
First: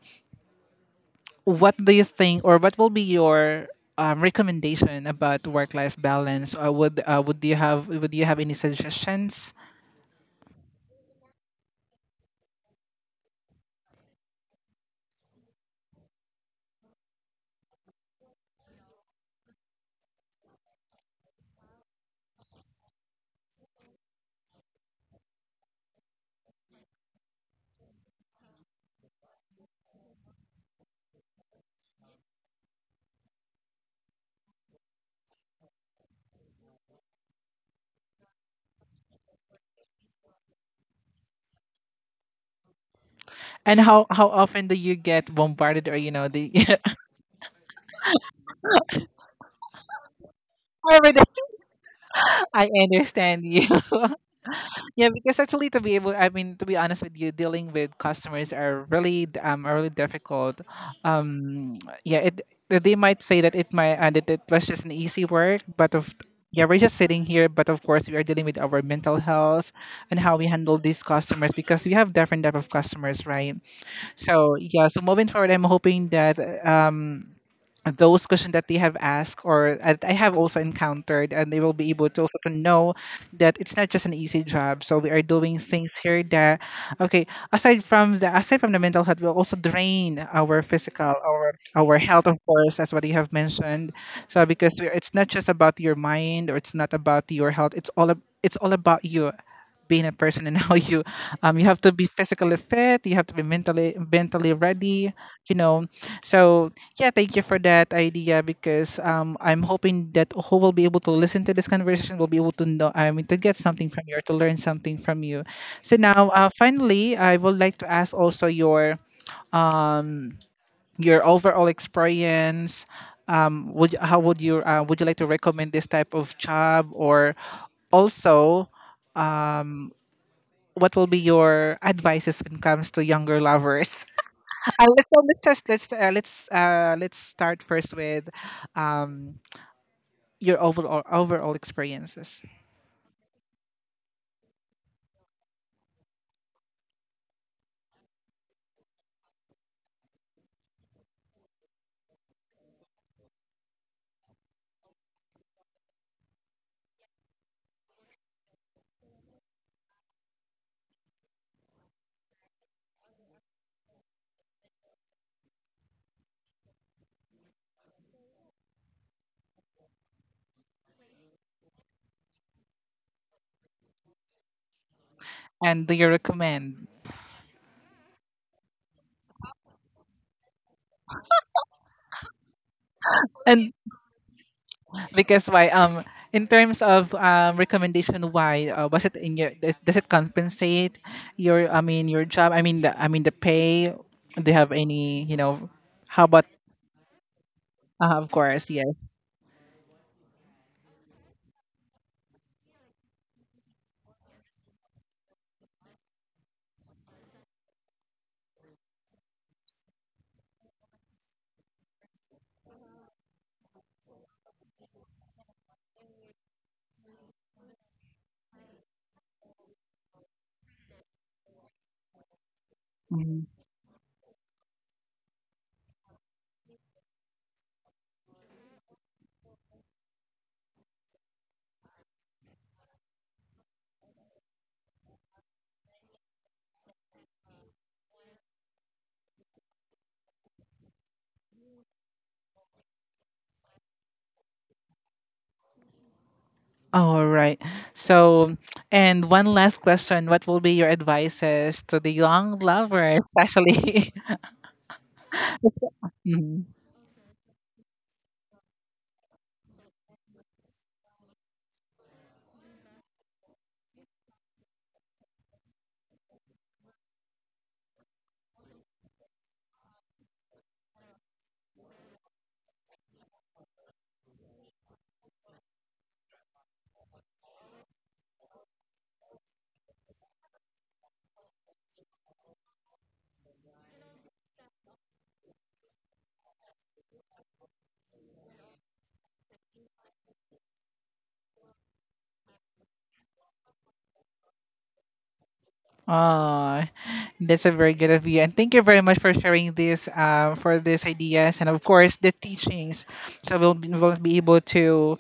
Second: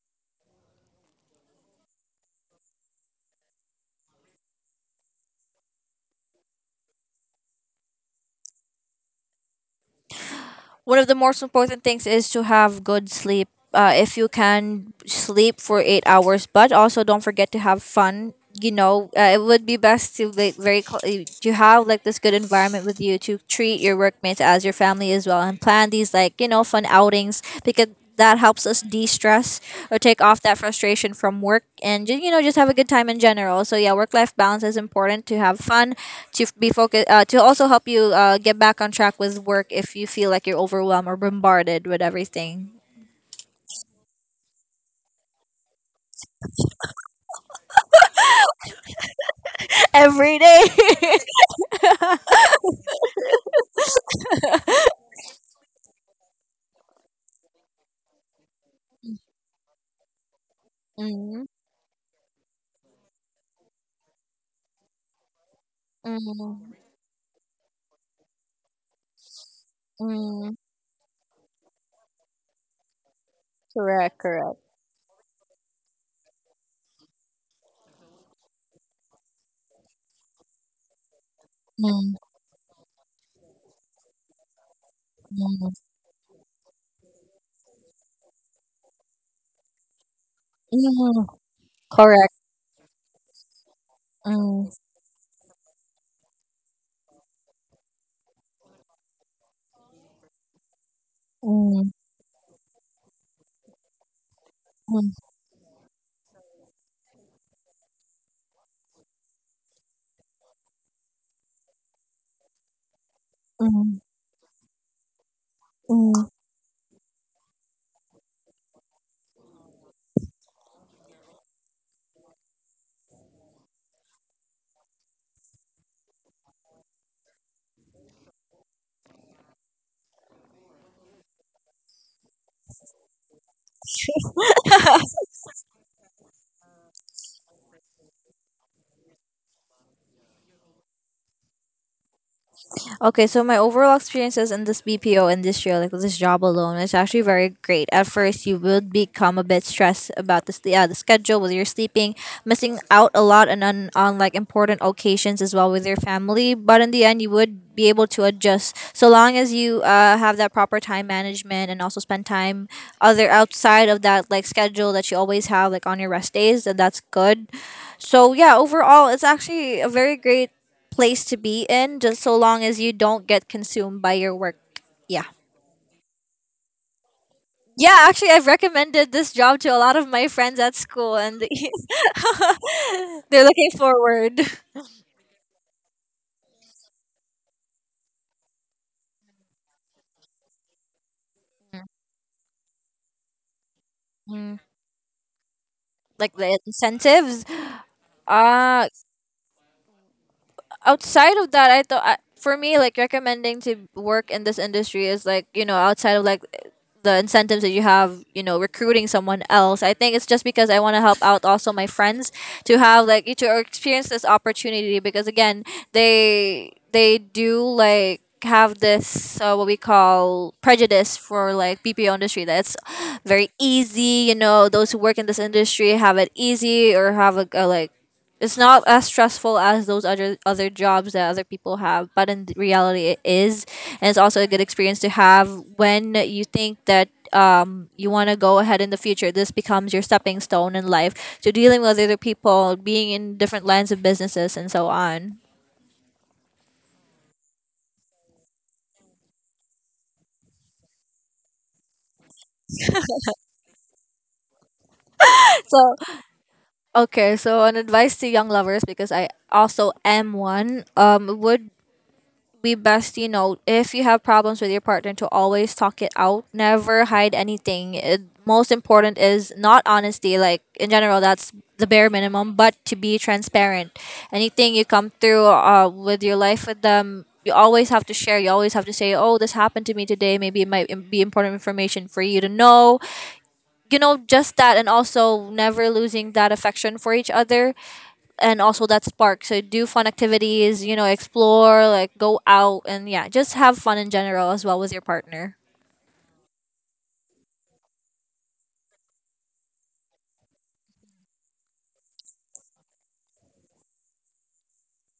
A: what do you think, or what will be your recommendation about work-life balance? Or would would you have any suggestions?
B: One of the most important things is to have good sleep. If you can sleep for 8 hours, but also don't forget to have fun. You know, it would be best to like very to have like this good environment with you, to treat your workmates as your family as well, and plan these like, you know, fun outings because that helps us de-stress or take off that frustration from work and you know, just have a good time in general. So yeah, work life balance is important. To have fun, to be focused, to also help you get back on track with work if you feel like you're overwhelmed or bombarded with everything.
A: And how often do you get bombarded, or you know the
B: Every day.
A: every day? I understand you. Yeah, because actually, to be able, I mean, to be honest with you, dealing with customers are really are really difficult.
B: Mm,
A: Um, yeah, it they might say that it might and that it was just an easy work, but of yeah,
B: mm,
A: we're just sitting here, but of course, we are dealing with our mental health and how we
B: mm.
A: handle these customers because we have different type of customers, right?
B: Correct,
A: So
B: correct.
A: yeah, so moving forward, I'm hoping that those questions that they have asked or that I have also encountered, and they will be able
B: Mm,
A: to also to know that it's not just an easy job. So we are doing
B: mm,
A: things here that, okay, aside from the mental health, will also drain our physical,
B: mm.
A: our health, of
B: Correct.
A: course, as what you have mentioned. So
B: Mm,
A: because we, it's not just about your mind or it's not about your health, it's all about you being a person and how you you have to
B: mm,
A: be physically fit, you have to be mentally ready,
B: mm,
A: you know? So yeah, thank you for that idea because I'm hoping that who will be able to listen to this conversation will be able to know, I mean to get something from
B: mm,
A: you or to learn something from you. So now
B: mm.
A: finally I would like to ask also your overall experience. Would how would you like to recommend this type of job or also what will be your advices when it comes to younger lovers? Let's so let's just, let's start first with um, your overall overall experiences.
B: Okay, so my overall experiences in this BPO industry, like this job alone, is actually very great. At first, you would become a bit stressed about this, yeah, the schedule, with your sleeping, missing out a lot, and on like important occasions as well with your family. But in the end, you would be able to adjust so long as you have that proper time management and also spend time other outside of that like schedule that you always have like on your rest days. And that's good. So yeah, overall, it's actually a very great place to be in, just so long as you don't get consumed by your work. Yeah.
A: And do you recommend?
B: Yeah, actually, I've recommended this job to a lot of my friends at school, and they're
A: And
B: looking forward.
A: because why in terms of recommendation why was it in your, does it compensate your I mean your job I mean the pay do you
B: Mm,
A: have any you know how
B: like
A: about
B: the incentives.
A: of course
B: Uh,
A: yes.
B: Outside of that, for me, like recommending to work in this industry is like you know outside of like the incentives that you have, you know, recruiting someone else. I think it's just because I want to help out also my friends to have like to experience this opportunity because again, they do like have this what we call prejudice for like BPO industry that it's
A: Mm-hmm.
B: very easy, you know, those who work in this industry have it easy or have a like it's not as stressful as those other jobs that other people have, but in reality it is, and it's also a good experience to have when you think that you want to go ahead in the future. This becomes your stepping stone in life to dealing with other people, being in different lines of businesses, and so on.
A: All right. So, and one last question. What will be your advices to the young lovers, especially?
B: So,
A: Mhm.
B: okay, so an advice to young lovers, because I also am one, would we best, you know, if you have problems with your partner, to always talk it out. Never hide anything. It, most important is not honesty. Like in general, that's the bare minimum. But to be transparent, anything you come through with your life with them, you always have to share. You always have to say, "Oh, this happened to me today. Maybe it might be important information for you to know." You know, just that, and also never losing that affection for each other and also that spark. So do fun activities, you know, explore, like go out and yeah, just have fun in general as well with your partner.
A: Oh, that's a very good of you. And thank you very much for sharing this, for these ideas and, of course, the teachings. So, we'll be able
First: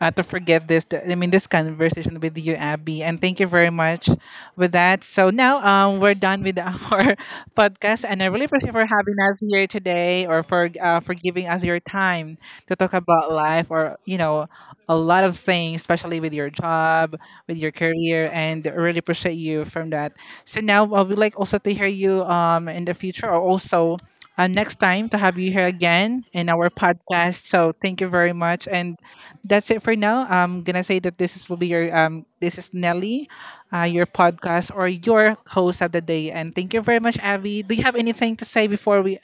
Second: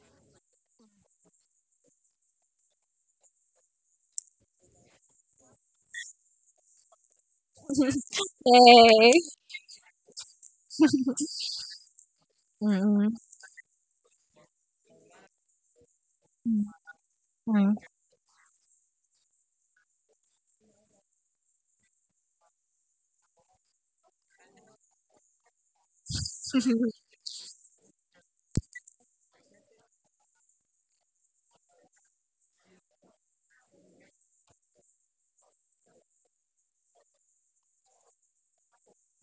A: to forgive this. I mean, this conversation with you, Abby, and thank you very much with that. So now we're done with our podcast, and I really appreciate for having us here today, or for giving us your time to talk about life, or you know, a lot of things, especially with your job, with your career, and I really appreciate you from that. So now I would like also to hear you in the future, or also next time to have you here again in our podcast. So thank you very much, and that's it for now. I'm gonna say that this is Nelly, your podcast or your host of the day. And thank you very much, Abby. Do you have anything to say before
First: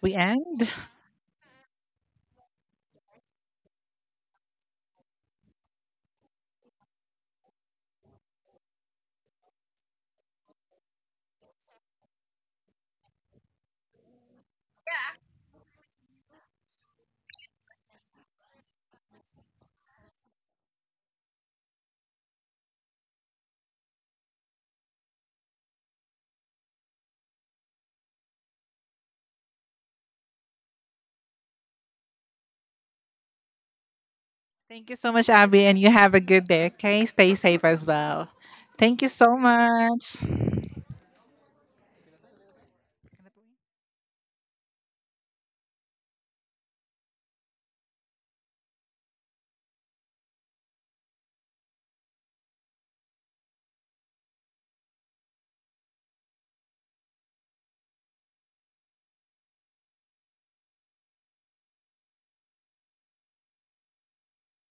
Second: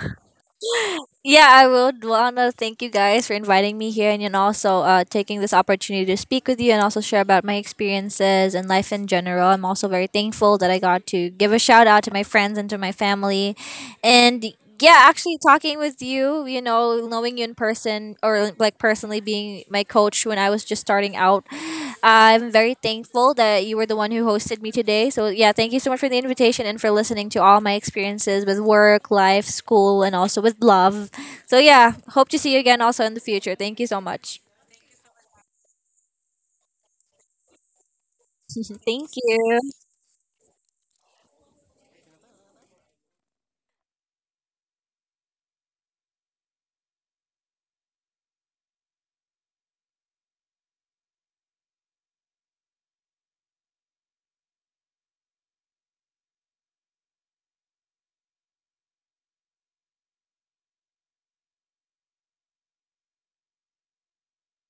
A: we end?
B: Yeah, I would wanna thank you guys for inviting me here and also taking this opportunity to speak with you and also share about my experiences and life in general. I'm also very thankful that I got to give a shout out to my friends and to my family. And yeah, actually talking with you, you know, knowing you in person or like personally, being my coach when I was just starting out, I'm very thankful that you were the one who hosted me today. So, yeah, thank you so much for the invitation and for listening to all my experiences with work, life, school, and also with love. So yeah, hope to see you again also in the future. Thank you so much.
A: Thank you so much, Abby, and you have a good day. Okay, stay safe as well. Thank you so much.